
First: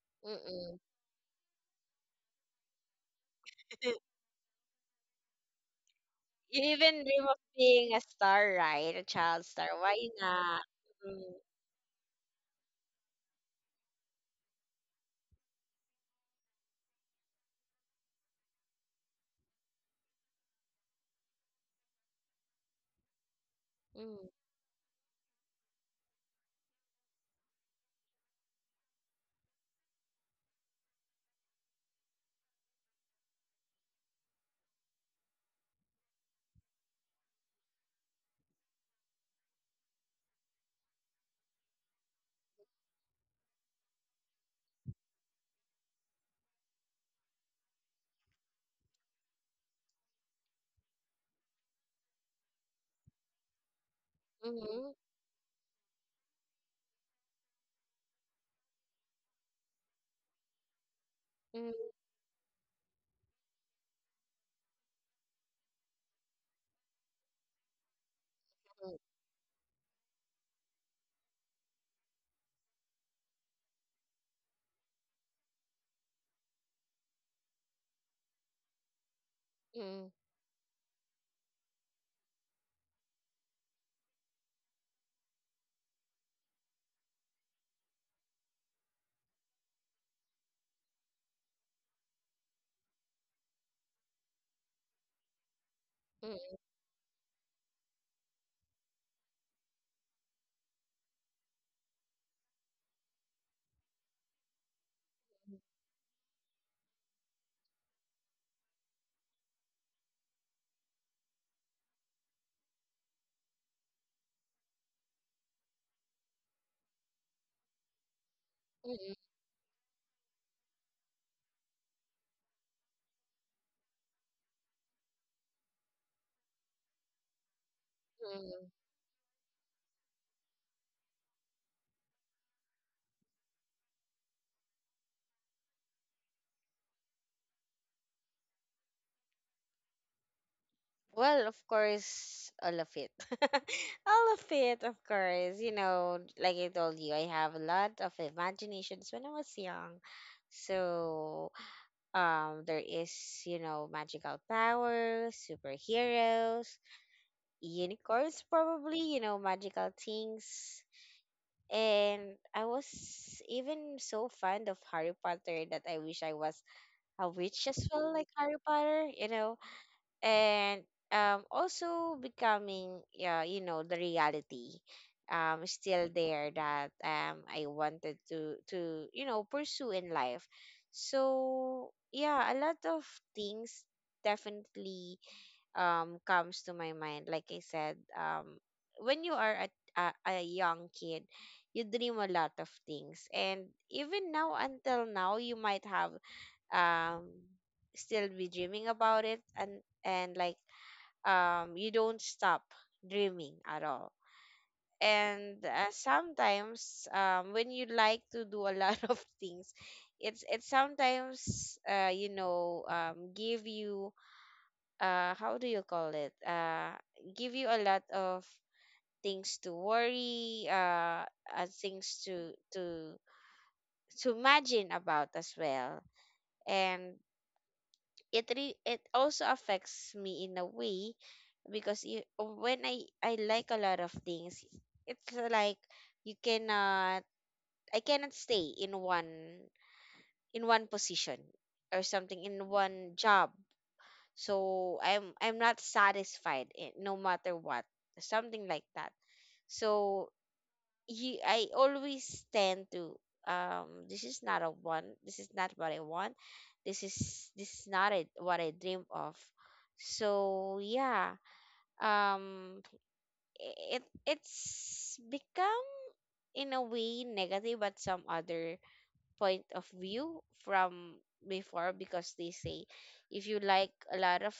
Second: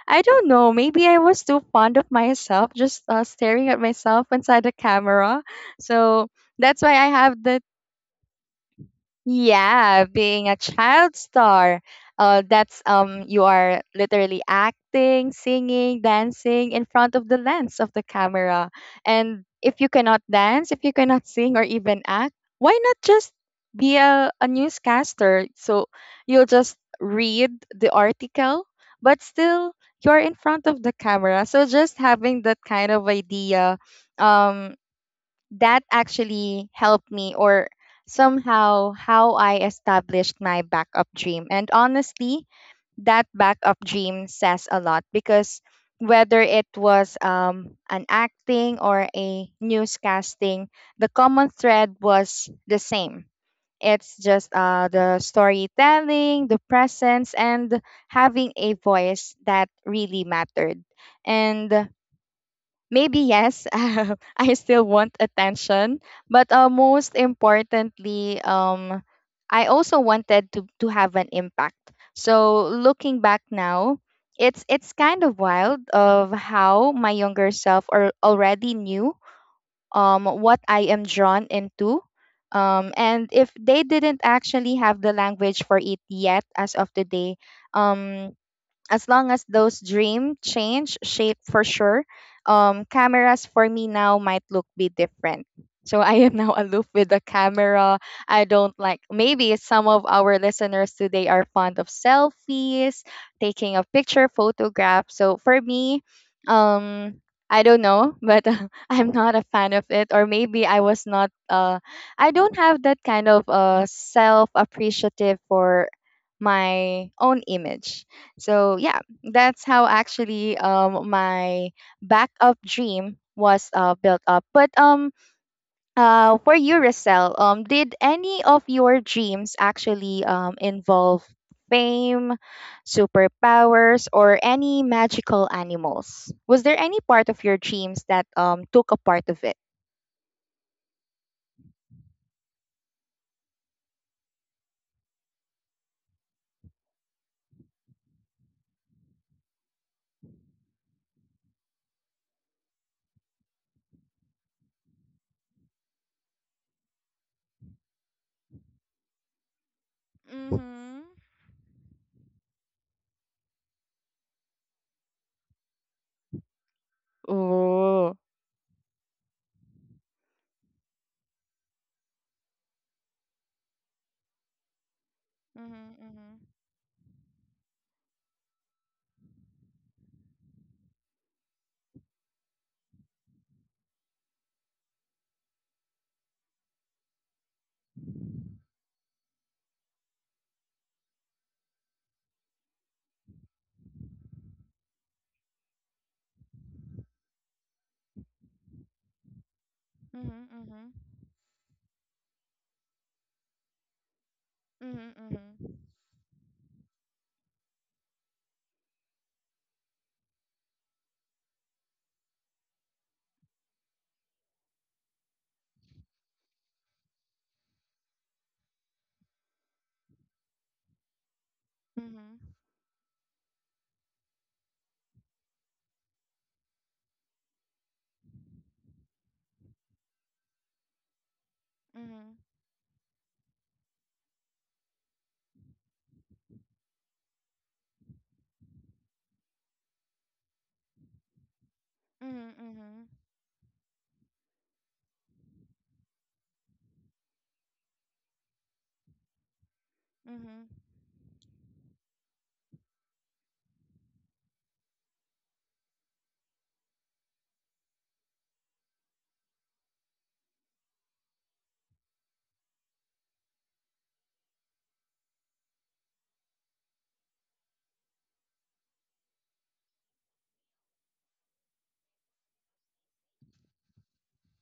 A: I don't know,
B: mhm,
A: maybe I was too fond of myself, just uh, staring at
B: mhm.
A: myself inside the camera. So
B: You
A: that's why
B: even
A: I
B: dream
A: have
B: of
A: the
B: being a star, right? A child star.
A: yeah,
B: Why
A: being a
B: not?
A: child
B: Mm,
A: star. Uh, that's um, you are literally acting, singing, dancing in front of the lens of the camera. And if you cannot dance, if you cannot sing, or even act, why not just be
B: mm,
A: a, a newscaster? So you'll just read the article, but still you're in front of the camera. So just having that kind of idea, um, that actually helped me or somehow how I established my backup dream. And honestly, that backup dream says a lot because whether it was um, an acting or a newscasting, the common thread was the same. It's just uh,
B: mhm,
A: the storytelling, the presence, and having a voice that really mattered. And maybe yes, I still want attention, but uh, most importantly,
B: mm,
A: um, I also wanted to to have an impact. So looking back now, it's it's kind of wild of how my younger self or already knew
B: mm,
A: um what I am drawn into. Um, and if they didn't actually have the language for it yet as of today, um, as long as those dream change shape for sure, um, cameras for me now might look be different. So I am now
B: mm,
A: aloof with the camera. I don't like maybe some of our listeners today are fond of selfies, taking a picture, photograph. So for me, um, I don't know, but I'm not a fan of it. Or maybe I was not. Uh, I don't have that kind of uh self appreciative for my own image so
B: mm,
A: yeah,
B: mm,
A: that's how actually um my backup dream was uh, built up. But um uh for you, Rosel, um did any of
B: mm.
A: your dreams actually um involve fame, superpowers, or any magical animals? Was there any part of your dreams that um took a part of it?
B: Well, of course, all of it. All of it, of course. You know, like I told you, I have a lot of imaginations when I was young. So, um, there is, you know, magical powers, superheroes, unicorns, probably, you know, magical things.
A: Mm-hmm.
B: And I was even so fond of Harry Potter that I wish I was a witch as well,
A: Ooh.
B: like Harry Potter, you know. And um, also becoming, yeah, you know, the reality, um, still
A: Mm-hmm.
B: there, that um I wanted to to you know pursue in life. So yeah, a lot of things definitely um comes to my mind like I said, um when you are a, a, a young kid, you dream a lot of things, and even now, until now, you might have um still be dreaming about it, and and like um you don't stop dreaming at all.
A: Mm-hmm.
B: And
A: Mm-hmm.
B: uh, sometimes um when you like to do a lot of things, it's it sometimes uh you know um give you uh how do you call it uh give you a lot of things to worry, uh, uh
A: Mm-hmm.
B: things
A: Mm-hmm.
B: to to to imagine about as well. And it re- it also affects me in a way, because you,
A: Mm-hmm.
B: when i i like a lot of things, it's like you cannot, I cannot stay in one, in one position, or something in
A: Mm-hmm.
B: one job. So i'm i'm not satisfied, eh, no matter what, something like that. So
A: Mm-hmm.
B: he, I always tend to, um this is not a one, this is not what I want, this is, this is not it, what I dream of. So yeah, um it it's become in a way negative at some other point of view from before, because they say if you like a lot of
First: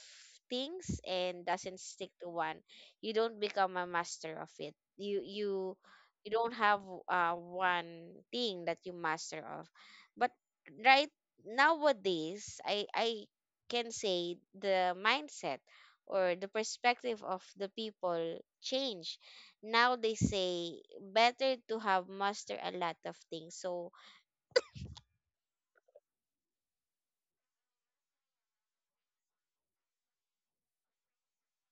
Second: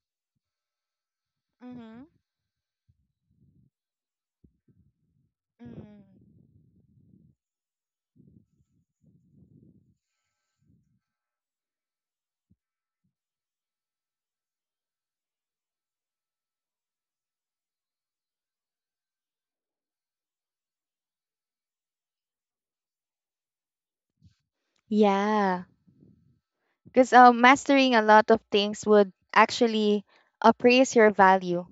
B: things and doesn't
A: Mm-hmm.
B: stick to one, you don't become a master of it. You you
A: Mm.
B: you don't have uh, one thing that you master of. But right, nowadays i i can say the mindset or the perspective of the people change. Now they say better to have master a lot of things. So
A: Yeah, because uh, mastering a lot of things would actually appraise your value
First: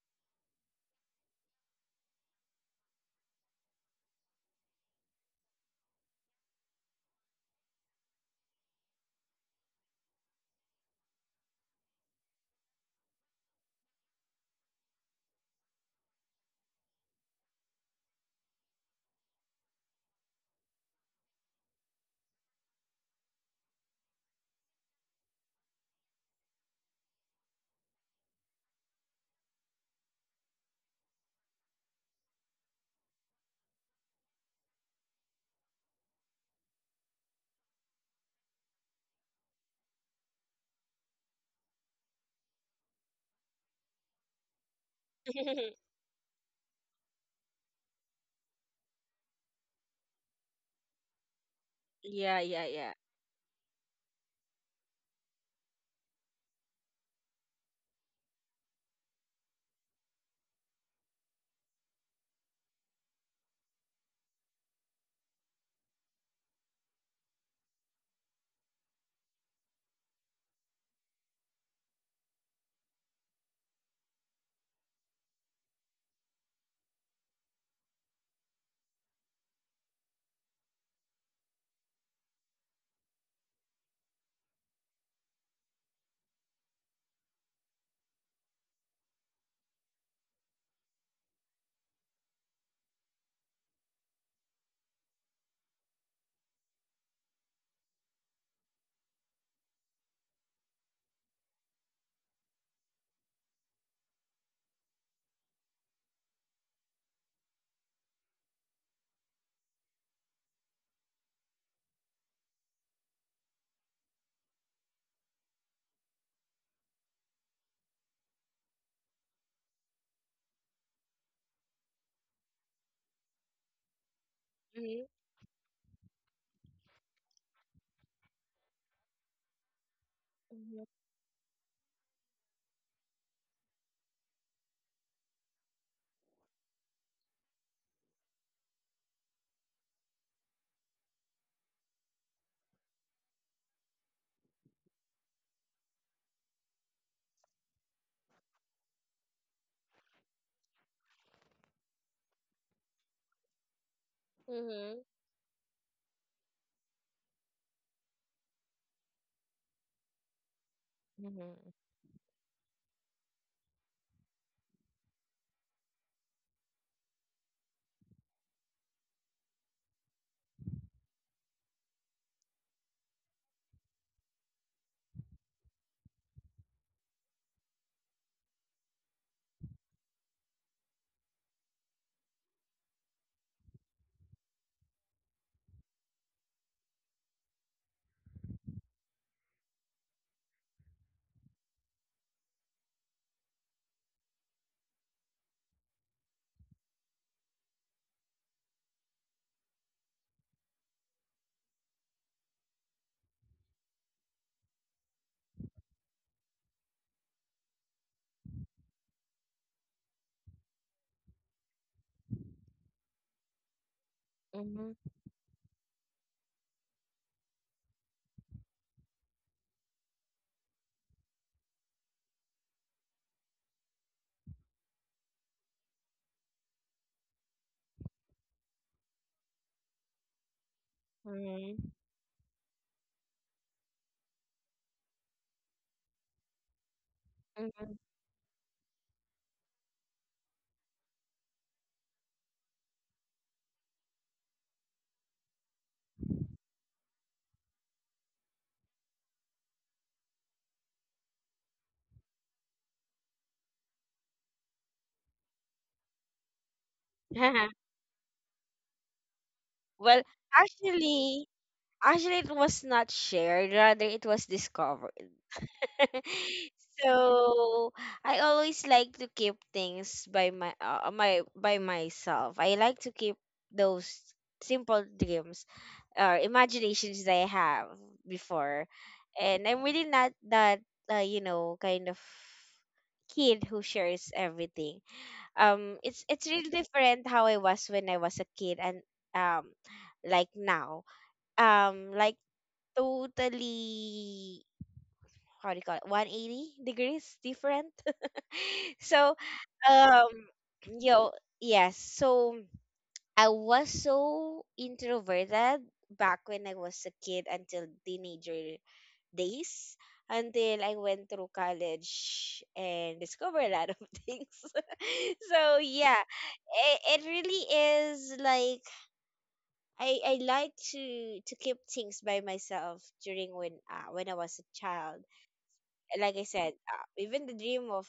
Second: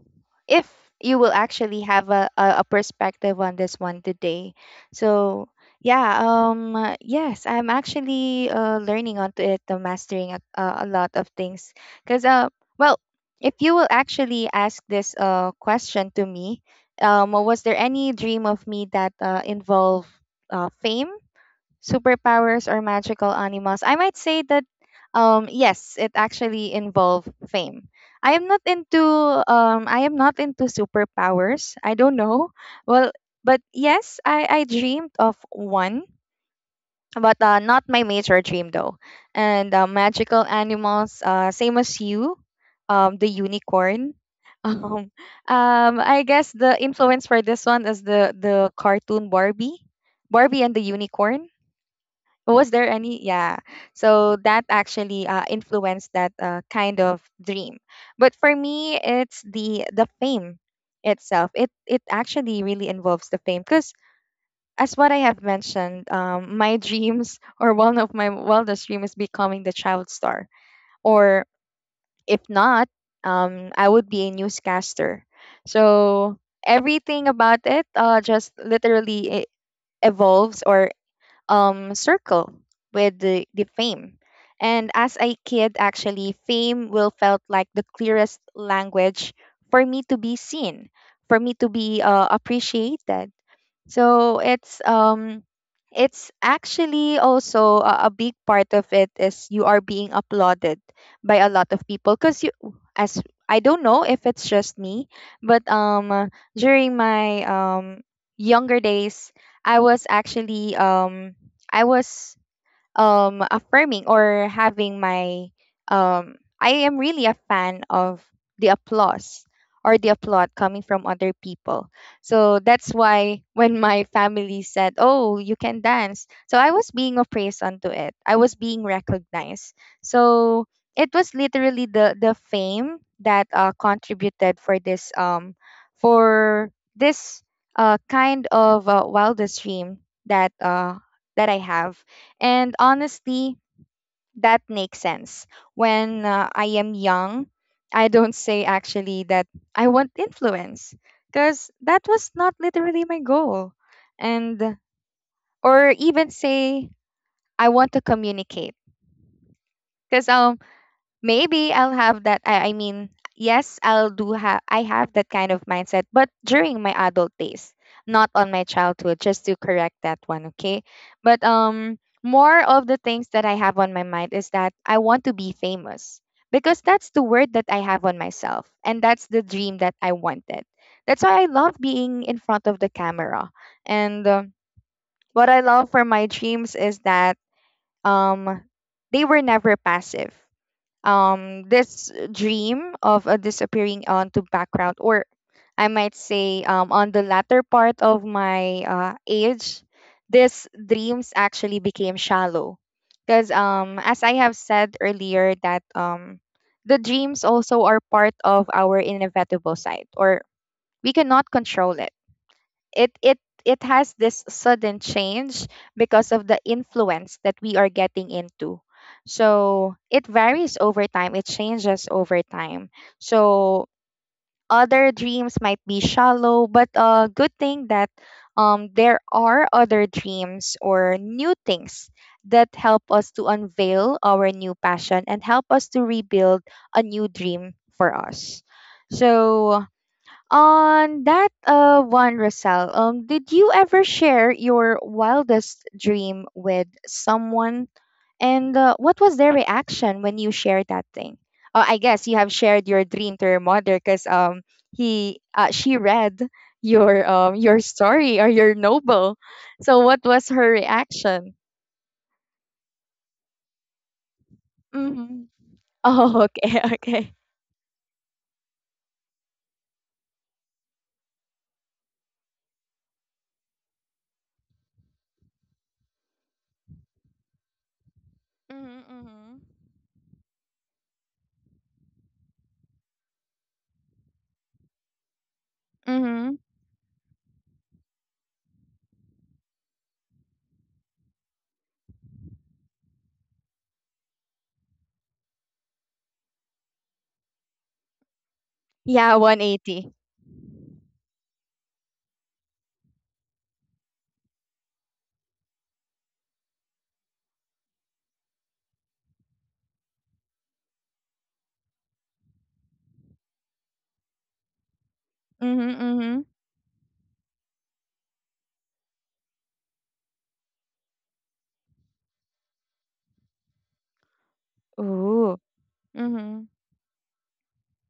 A: if you will actually have a, a, a perspective on this one today. So, yeah, um, uh, yes, I'm actually uh, learning onto it, uh, mastering a, a a lot of things. Because, uh, well, if you will actually ask this uh, question to me, um, was there any dream of me that uh, involved uh, fame? Superpowers or magical animals, I might say that um yes, it actually involved fame. I am not into um I am not into superpowers. I don't know. Well, but yes, I I dreamed of one, but uh, not my major dream though. And uh, magical animals, uh, same as you, um the unicorn. Um, um, I guess the influence for this one is the the cartoon Barbie, Barbie and the unicorn
B: yeah, yeah,
A: was there
B: yeah.
A: any yeah so that actually uh, influenced that uh, kind of dream but for me it's the the fame itself it it actually really involves the fame because as what I have mentioned um, my dreams or one of my wildest dream is becoming the child star or if not, um, I would be a newscaster. So everything about it, uh, just literally it evolves or um, circle with the, the fame. And as a kid, actually, fame will felt like the clearest language for me to be seen, for me to be uh, appreciated. So it's um it's actually also a, a big part of it is you are being applauded by a lot of people because you as I don't know if it's just me, but um uh, during my um younger days I was actually um I was um affirming or having my um I am really a fan of the applause or the applaud coming from other people. So that's why when my family said, "Oh, you can dance." So I was being appraised onto it. I was being recognized. So
B: Mm-hmm.
A: it was literally the the fame that uh, contributed for this um for this uh kind of uh, wildest dream that uh that I have and honestly, that makes sense. When uh, I am young, I don't say actually that I want influence because that was not literally my goal. And
B: Mm-hmm.
A: or even say I want to communicate because maybe
B: Mm-hmm.
A: I'll have that. I, I mean, yes, I'll do have. I have that kind of mindset, but during my adult days, not on my childhood. Just to correct that one, okay? But um, more of the things that I have on my mind is that I want to be famous because that's the word that I have on myself, and that's the dream that I wanted. That's why I love being in front of the camera, and um what I love for my dreams is that um, they were never passive um this dream of uh, disappearing onto background or I might say um, on the latter part of my uh, age this dreams actually became shallow because um as I have said earlier that um the dreams also are part of our inevitable side or we cannot control it it it it has this sudden
B: Mm-hmm.
A: change because of the influence that we are getting into. So it varies over time, it changes over time. So other dreams might be shallow but a good thing that um, there are other dreams or new
B: Mm-hmm.
A: things that help us to unveil our new passion and help us to rebuild a new dream
B: Mm-hmm.
A: for us. So on that uh, one, Rosal, um, did you ever share your wildest dream with someone? And uh, what was their reaction when you shared that thing? Oh, I guess you have shared your dream to your mother because um, he uh, she read your um, your story or your novel. So what
B: Well,
A: was her
B: actually,
A: reaction?
B: actually, it was not shared. Rather, it was discovered.
A: Mm-hmm. Oh, okay, okay.
B: So I always like to keep things by my uh, my by myself. I like to keep those simple dreams or imaginations that I have before,
A: Mm-hmm, mm-hmm.
B: and I'm really not that uh, you know kind of kid who shares everything. Um, it's
A: Mm-hmm.
B: it's really different how I was when I was a kid, and um like now um like totally, how do you call it, one eighty degrees different.
A: Yeah,
B: So
A: one eighty.
B: um yo yes, so I was so introverted back when I was a kid until teenager days, until I went through college and discovered a lot of things. So yeah,
A: Mm-hmm,
B: it, it really is like I, I like to to keep things by myself during when uh, when I was a
A: mm-hmm.
B: child.
A: Ooh.
B: Like I said, uh, even the dream of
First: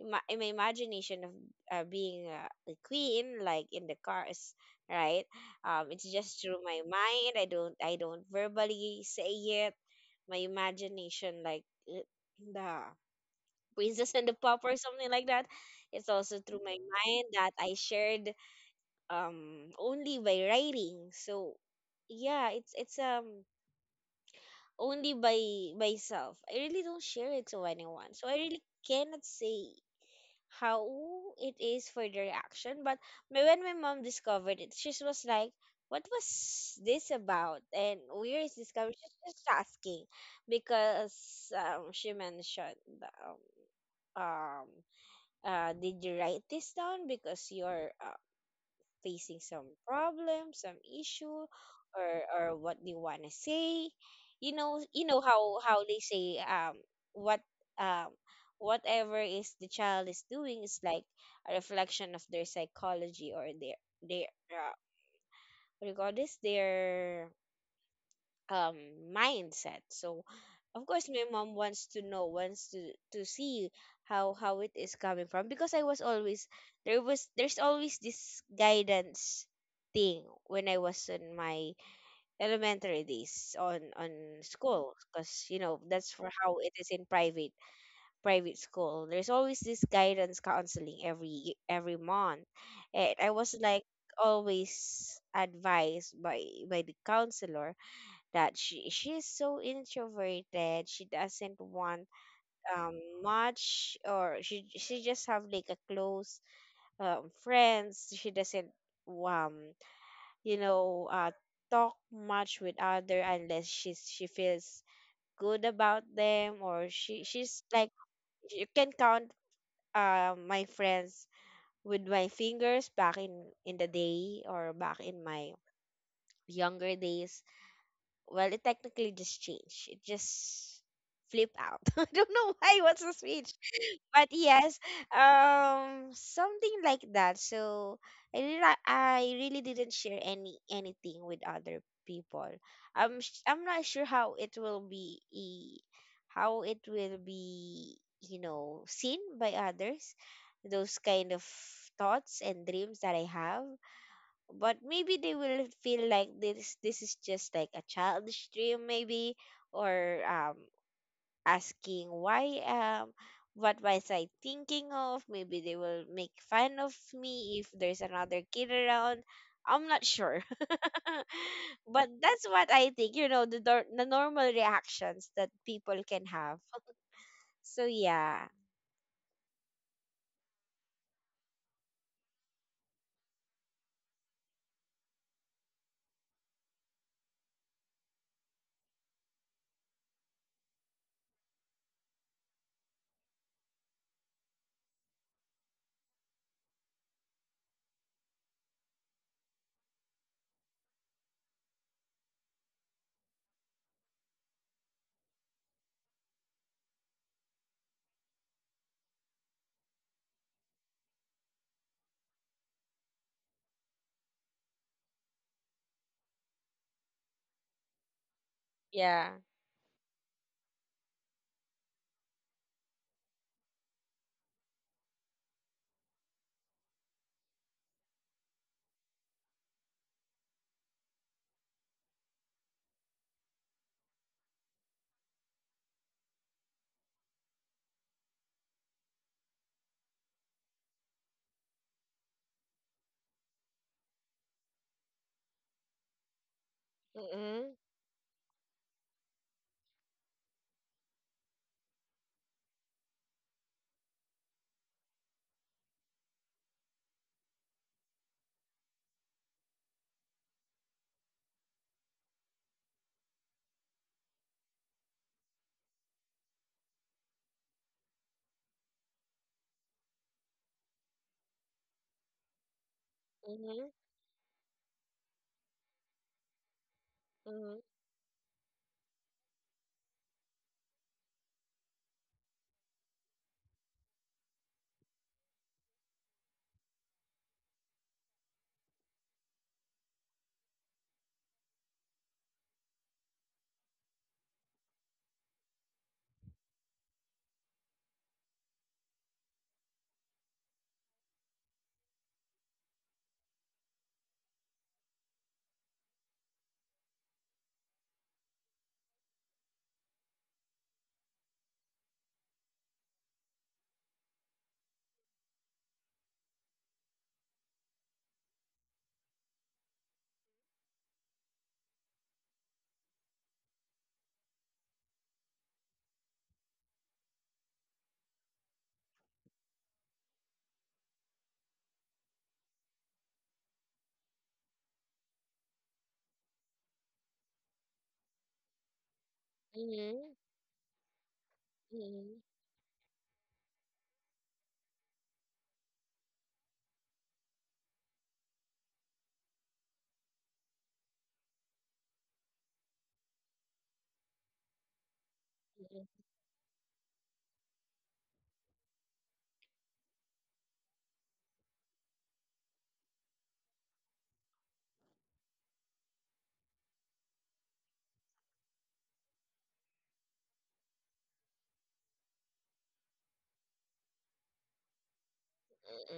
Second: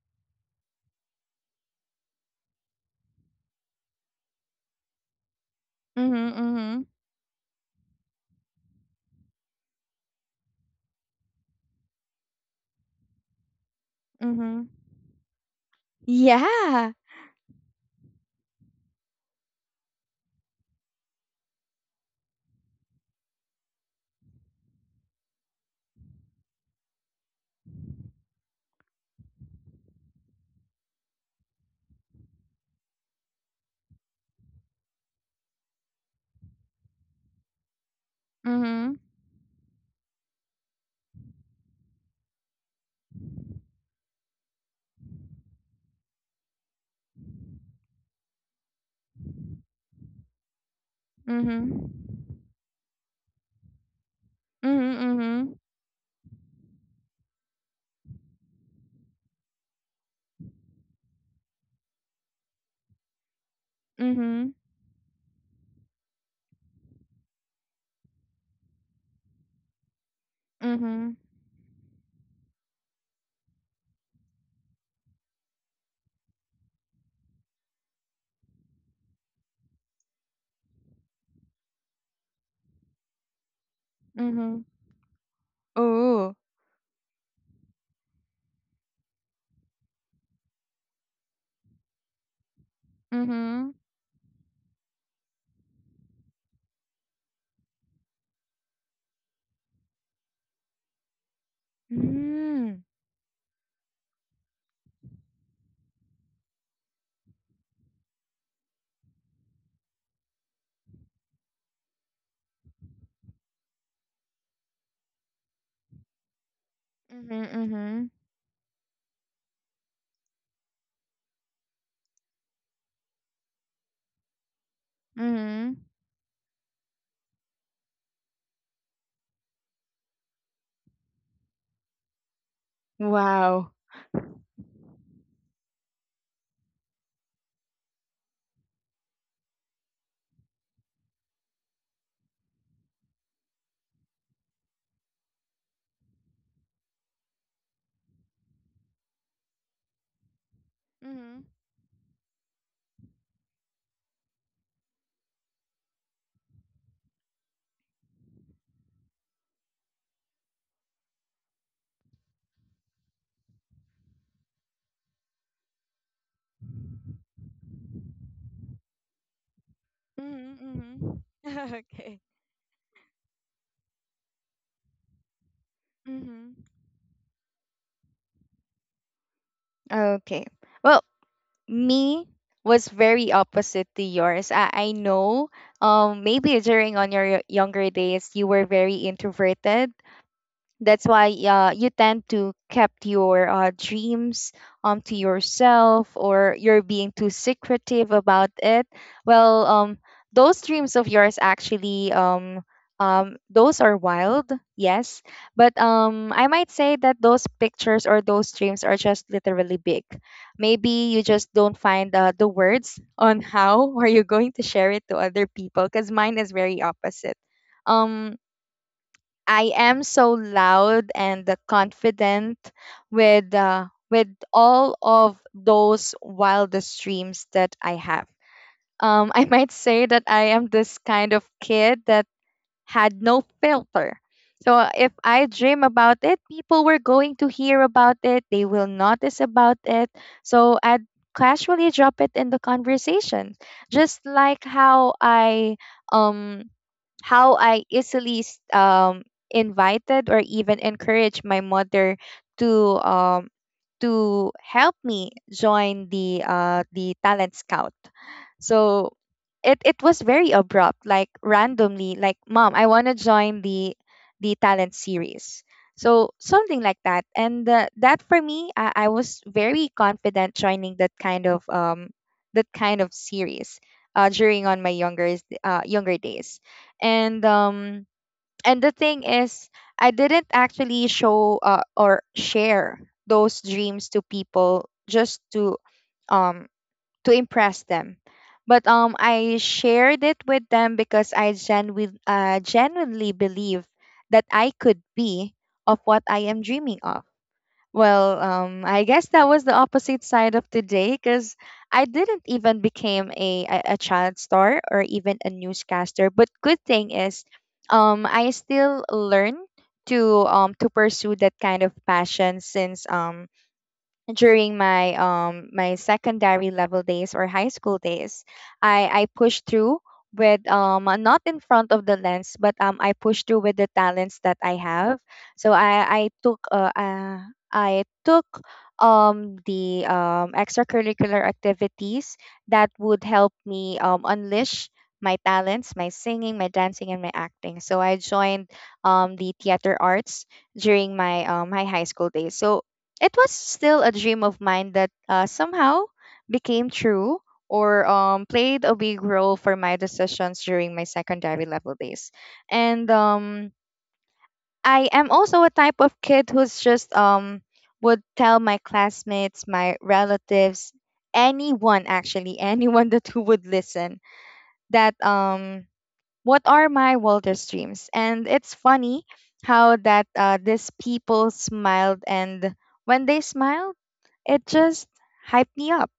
B: ima- in my imagination of uh, being uh, a queen, like in the cars, right? Um, it's
A: Mhm,
B: just through my
A: mhm,
B: mind. I don't, I don't verbally say it. My imagination, like uh, the Princess and the Pop,
A: mhm.
B: or something like that. It's also through my
A: Yeah.
B: mind that I shared um only by writing. So yeah, it's it's um only by myself. I really don't share it to anyone. So I really cannot say how it is for the reaction. But my- when my mom discovered it, she was like, "What was this about? And where is this coming?"
A: Mhm,
B: She's just asking because um, she mentioned, um, um, uh, "Did you write this down? Because you're uh, facing some problem, some issue,
A: mhm.
B: or or what they wanna say." You know,
A: Mhm,
B: you know how
A: mhm.
B: how they say, um what um whatever is the child is doing is like a reflection of their psychology or their their
A: Mhm,
B: uh, what do you call this their um mindset. So of course
A: mhm,
B: my mom wants to know, wants to to see how how it is coming from, because I was always, there was, there's always this guidance thing when I was in my elementary days on on
A: mhm.
B: school, because you know that's for
A: Ooh.
B: how it is in private, private school. There's always this guidance counseling every every month, and I was
A: Mhm.
B: like always advised by by the counselor that she, she's so introverted, she doesn't want
A: Mm.
B: um much, or she she just have like a close um friends. She doesn't um you know uh talk much with other, unless she's, she feels good about them, or she,
A: Mhm,
B: she's like,
A: mhm.
B: you can count uh my friends with my fingers back in in the day, or back in my
A: Mhm.
B: younger days. Well, it technically just changed. It just flipped out. I don't know why. What's the switch?
A: Wow.
B: But yes, um, something like that. So I really, I really didn't share any anything with other people. I'm sh- I'm not sure how it will be, e- how it will be, you know, seen by others, those kind of
A: Mhm.
B: thoughts and dreams that I have. But maybe they will feel like this this is just like a childish dream, maybe, or um asking why, um what was I thinking of. Maybe they will make fun of me if there's another kid around, I'm not sure.
A: Mhm, mhm.
B: But
A: Okay.
B: that's what I think, you know, the, dor- the normal reactions that people can have.
A: Mhm.
B: So yeah.
A: Okay. Well, me was very opposite to yours. I, I know um maybe during on your younger days you were very introverted that's why uh, you tend to kept your uh, dreams um to yourself or you're being too secretive about it well um those dreams of yours actually um um those are wild yes but um I might say that those pictures or those dreams are just literally big maybe you just don't find uh, the words on how are you going to share it to other people because mine is very opposite. um
B: Yeah,
A: I am so loud and uh, confident with uh, with all of those wildest dreams that I have. Um, I might say that I am this kind of kid that had no filter. So if I dream about it, people were going to hear about it. They will notice about it. So I'd casually drop it in the conversation, just like how I um how
B: mm-hmm.
A: I easily s- um, invited or even encouraged my mother to um, to help me join the uh, the talent scout. So it it was very abrupt, like randomly, like mom, I want to join the the talent series. So something like that, and uh, that for me, I, I was very confident joining that kind of um that kind of series
B: Mm-hmm.
A: uh, during on my younger uh, younger days and
B: Mm-hmm.
A: um and the thing is I didn't actually show uh, or share those dreams to people just to um to impress them but um I shared it with them because I genuinely uh, genuinely believe that I could be of what I am dreaming of. Well, um, I guess that was the opposite side of the day because I didn't even became a, a a child star or even a newscaster. But good thing is, um, I still learn to um to pursue that kind of passion since um during my um my secondary level days or high school days i i pushed through with um uh, not in front of the lens but um I pushed through with the talents that I have so i i took uh, uh I took um the um extracurricular activities that would help me um unleash my talents my singing my dancing and my acting so I joined um the theater
B: Mm-hmm.
A: arts during my um my high school
B: Mm-hmm.
A: days so it was still a dream of mine that uh, somehow became true or um, played a big role for my decisions during my secondary level days. And um, I am also a type of kid who's just um, would tell my classmates, my relatives, anyone actually, anyone that who would listen that um, what are my wildest dreams. And it's funny how that uh, these people smiled and when they smiled it just hyped me up.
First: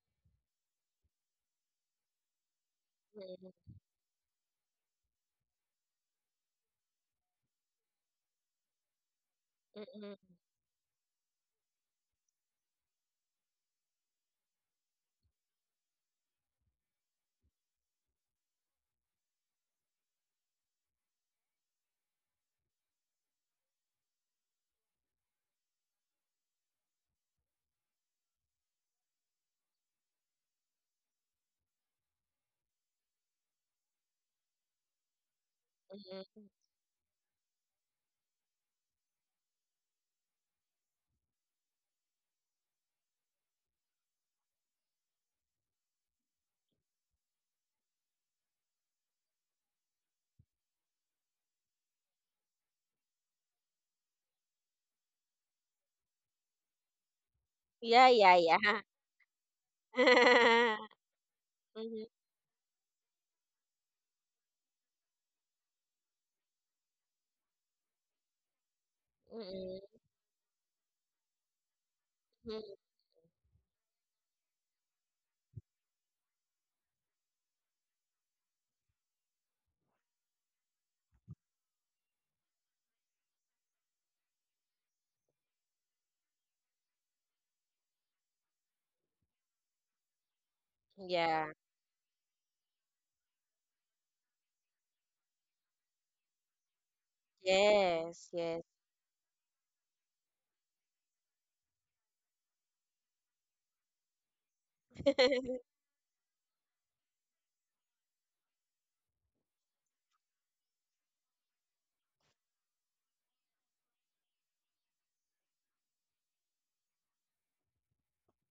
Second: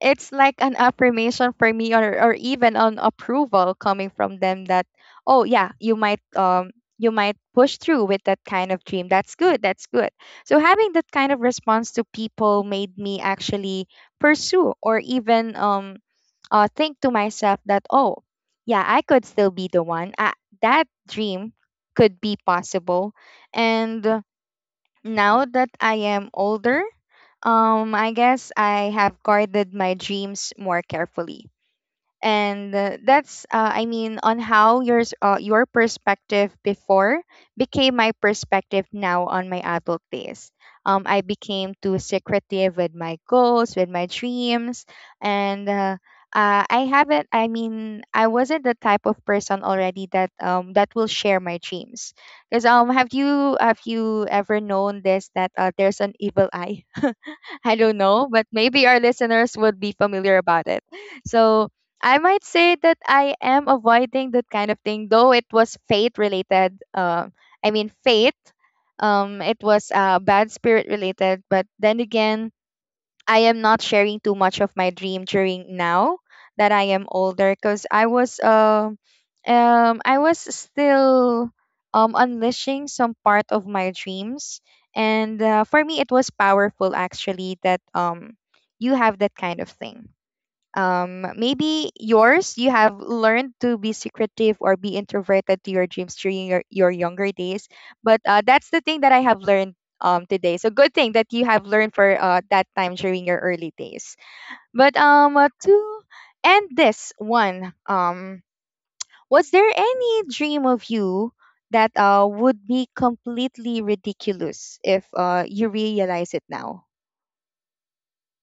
A: It's like an affirmation for me or, or even an
B: Mm-hmm.
A: approval coming from them that, oh yeah, you might um you might push through with that kind of dream. That's good. That's good.
B: Mm-hmm.
A: So having that kind of response to people made me actually pursue or even um uh, think to myself that oh yeah I could still be the one I, that dream could be possible. And now that I am older, um, I guess I have guarded my dreams more carefully. And uh, that's uh, I mean On how yours uh, your perspective
B: Mm.
A: before became my perspective now on my adult days. um, I became too secretive with my goals, with my dreams. And uh, uh, I haven't I mean I wasn't the type of person already that um, that will share my dreams, because um have you have you ever known this that uh, there's an evil eye. I don't
B: Yeah,
A: know,
B: yeah,
A: but
B: yeah.
A: maybe our listeners would be familiar about it. So
B: Mhm,
A: I might say that I am avoiding that kind of thing, though it was fate related. Um, I mean, fate. Um, it
B: mhm,
A: was uh, bad spirit related. But then again,
B: mhm.
A: I am not sharing too much of my dream during now that I am older, because I was um um, I was still um unleashing some part of my dreams. And uh, for me, it was powerful actually that um you have that kind of thing. Um
B: Yeah.
A: maybe yours, you have learned to be secretive or be introverted to your dreams during your, your younger days. But
B: Yes,
A: uh,
B: yes.
A: that's the thing that I have learned um today. So good thing that you have learned for uh, that time during your early days. But um uh, To end this one, um was there any dream of you that uh would be completely ridiculous if uh you realize it now?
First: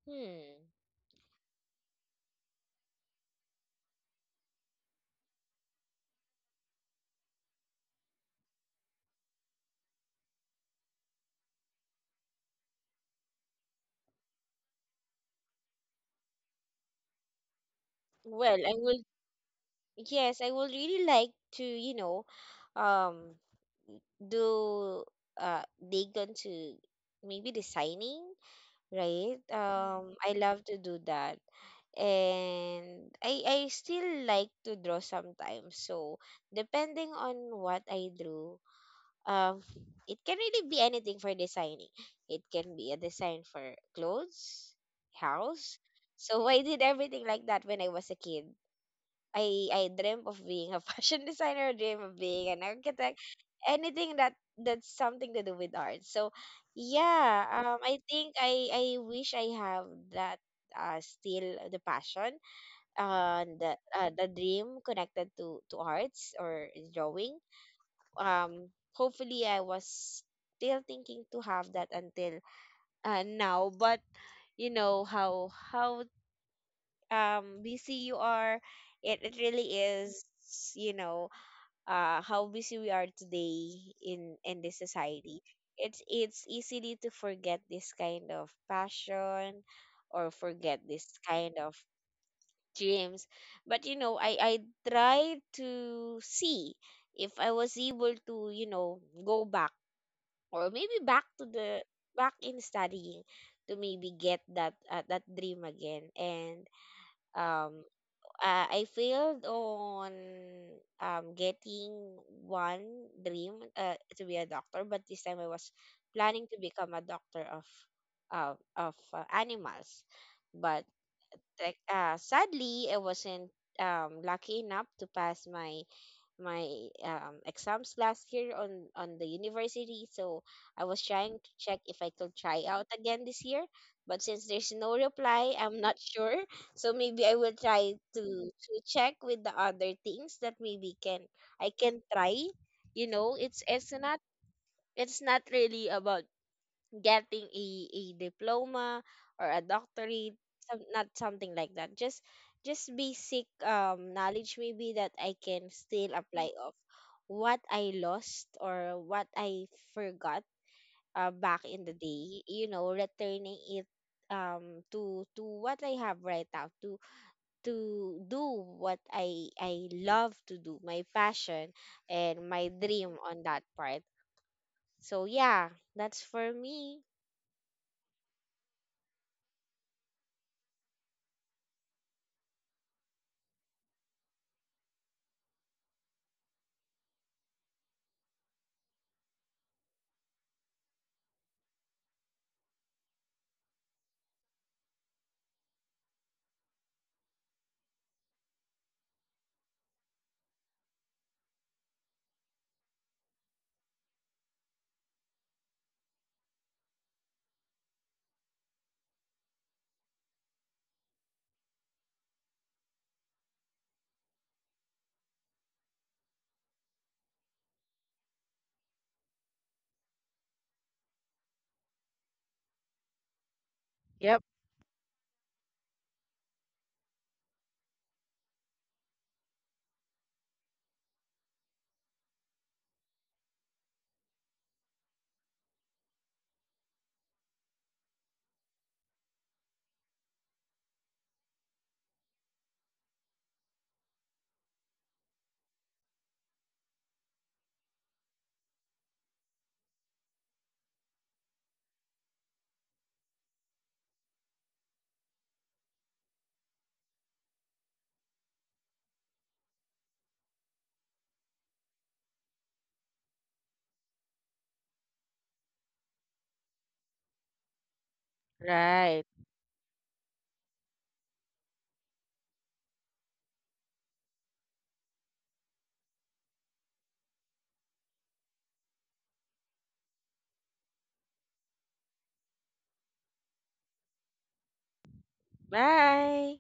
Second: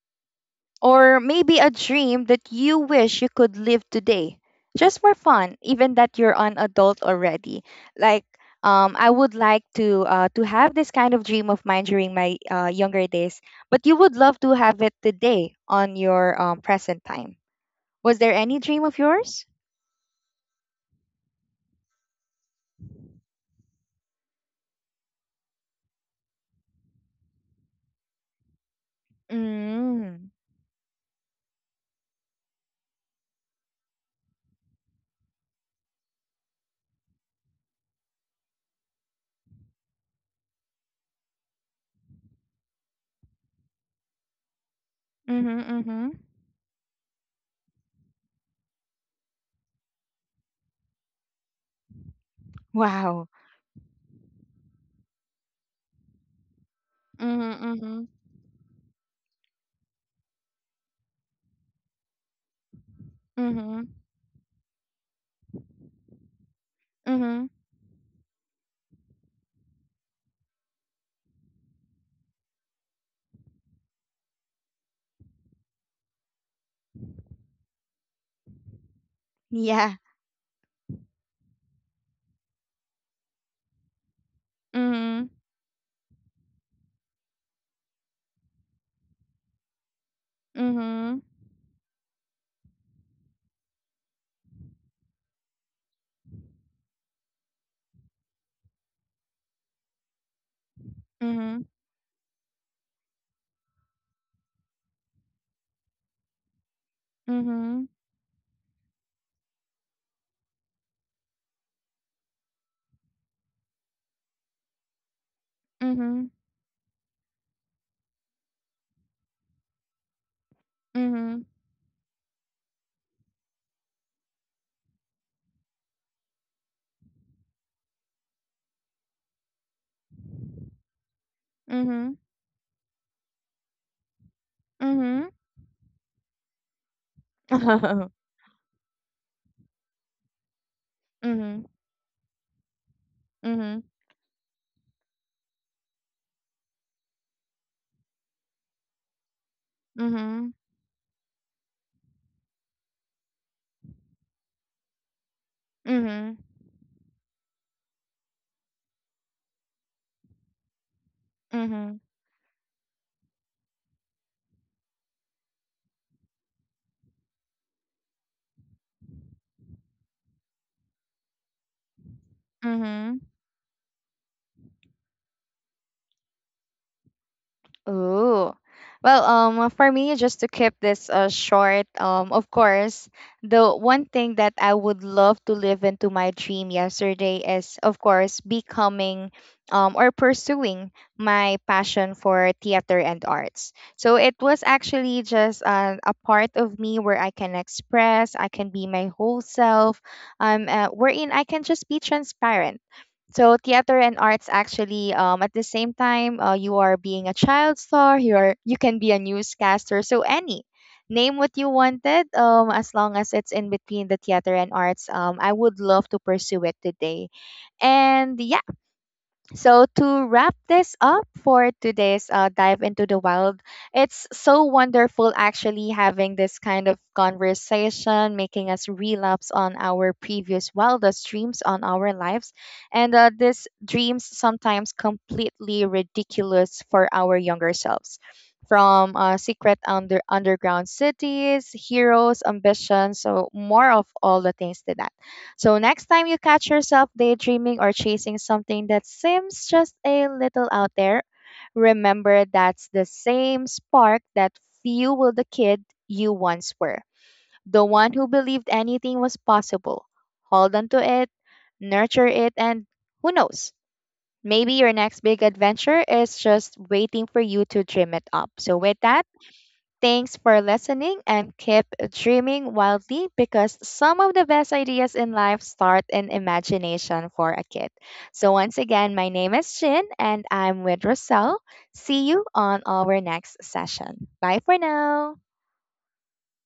B: Hmm.
A: Or maybe a dream that you wish you could live today, just for fun, even that you're an adult already? Like, um, I would like to uh, to have this kind of dream of mine during my uh, younger days, but you would love to have it today on your um, present time. Was there any
B: Well, I
A: dream of
B: will,
A: yours?
B: yes, I would really like to, you know, um, do uh dig into maybe designing, right? Um,
A: Mm.
B: I love to do that. And I I still like to draw sometimes. So depending on what I drew, um it can really be anything. For designing, it can be a design for clothes,
A: Mhm.
B: house.
A: Mhm.
B: So I did everything like that when I was a kid. i i dreamt of being a fashion designer, dream of being an architect,
A: Wow.
B: anything that that's something to do with art. So yeah,
A: Mhm.
B: um I
A: Mhm.
B: think i i wish I have that, uh still the passion, uh the
A: Mhm.
B: uh, the dream connected to to arts or drawing.
A: Mhm.
B: um hopefully I was still thinking to have that until, uh, now. But you know how how um busy you are, it, it really
A: Yeah.
B: is, you know, uh how busy we are today in in this
A: Mhm.
B: society. it's it's easily to forget this kind of passion, or forget this
A: Mhm.
B: kind of dreams. But you know, i i try to see if I was able to, you know, go back, or maybe back to
A: Mhm.
B: the, back in studying to maybe get that, uh, that dream again. And um
A: Mhm.
B: uh, I failed on um getting one dream, uh, to be a doctor. But this time I was
A: Mhm.
B: planning to become a doctor of uh, of uh, animals. But,
A: Mhm.
B: like, uh, sadly I wasn't um lucky enough to pass my my, um, exams last year on on the university. So I was trying to check if I
A: Mhm.
B: could try out again this year, but since there's no
A: Mhm.
B: reply, I'm not sure. So maybe I will try to to check with the other things that maybe can,
A: Mhm.
B: I can try. You know, it's
A: Mhm.
B: it's not, it's not really about getting a, a diploma or a doctorate,
A: Mhm.
B: some, not something like that, just just basic um knowledge, maybe, that I can still
A: Mhm.
B: apply of what I lost or what I forgot, uh, back
A: Mhm.
B: in the
A: Mhm.
B: day, you know, returning it um to to what I have right now, to to do what i i love to do, my passion and my dream
A: Mhm.
B: on that part. So yeah, that's for me.
A: Ooh. Well, um, for me, just to keep this uh, short, um, of course, the one thing that I would love to live into my dream yesterday is, of course, becoming um, or pursuing my passion for theater and arts. So it was actually just uh, a part of me where I can express, I can be my whole self, um, uh, wherein I can just be transparent. So theater and arts actually, um at the same time, uh, you are being a child star, you are you can be a newscaster. So any name what you wanted, um as long as it's in between the theater and arts, um I would love to pursue it today. And yeah, so to wrap this up for today's uh, dive into the wild, it's so wonderful actually having this kind of conversation, making us relapse on our previous wildest dreams on our lives, and uh, these dreams sometimes completely ridiculous for our younger selves. From uh, secret under underground cities, heroes, ambitions, so more of all the things to that. So next time you catch yourself daydreaming or chasing something that seems just a little out there, remember that's the same spark that fueled the kid you once were, the one who believed anything was possible. Hold on to it, nurture it, and who knows? Maybe your next big adventure is just waiting for you to dream it up. So with that,
B: Right.
A: thanks for listening and keep dreaming wildly, because some of the best ideas in life start in imagination for a kid. So, once again, my name is Jin and I'm with Roselle. See you on our next session. Bye for now.
B: Bye.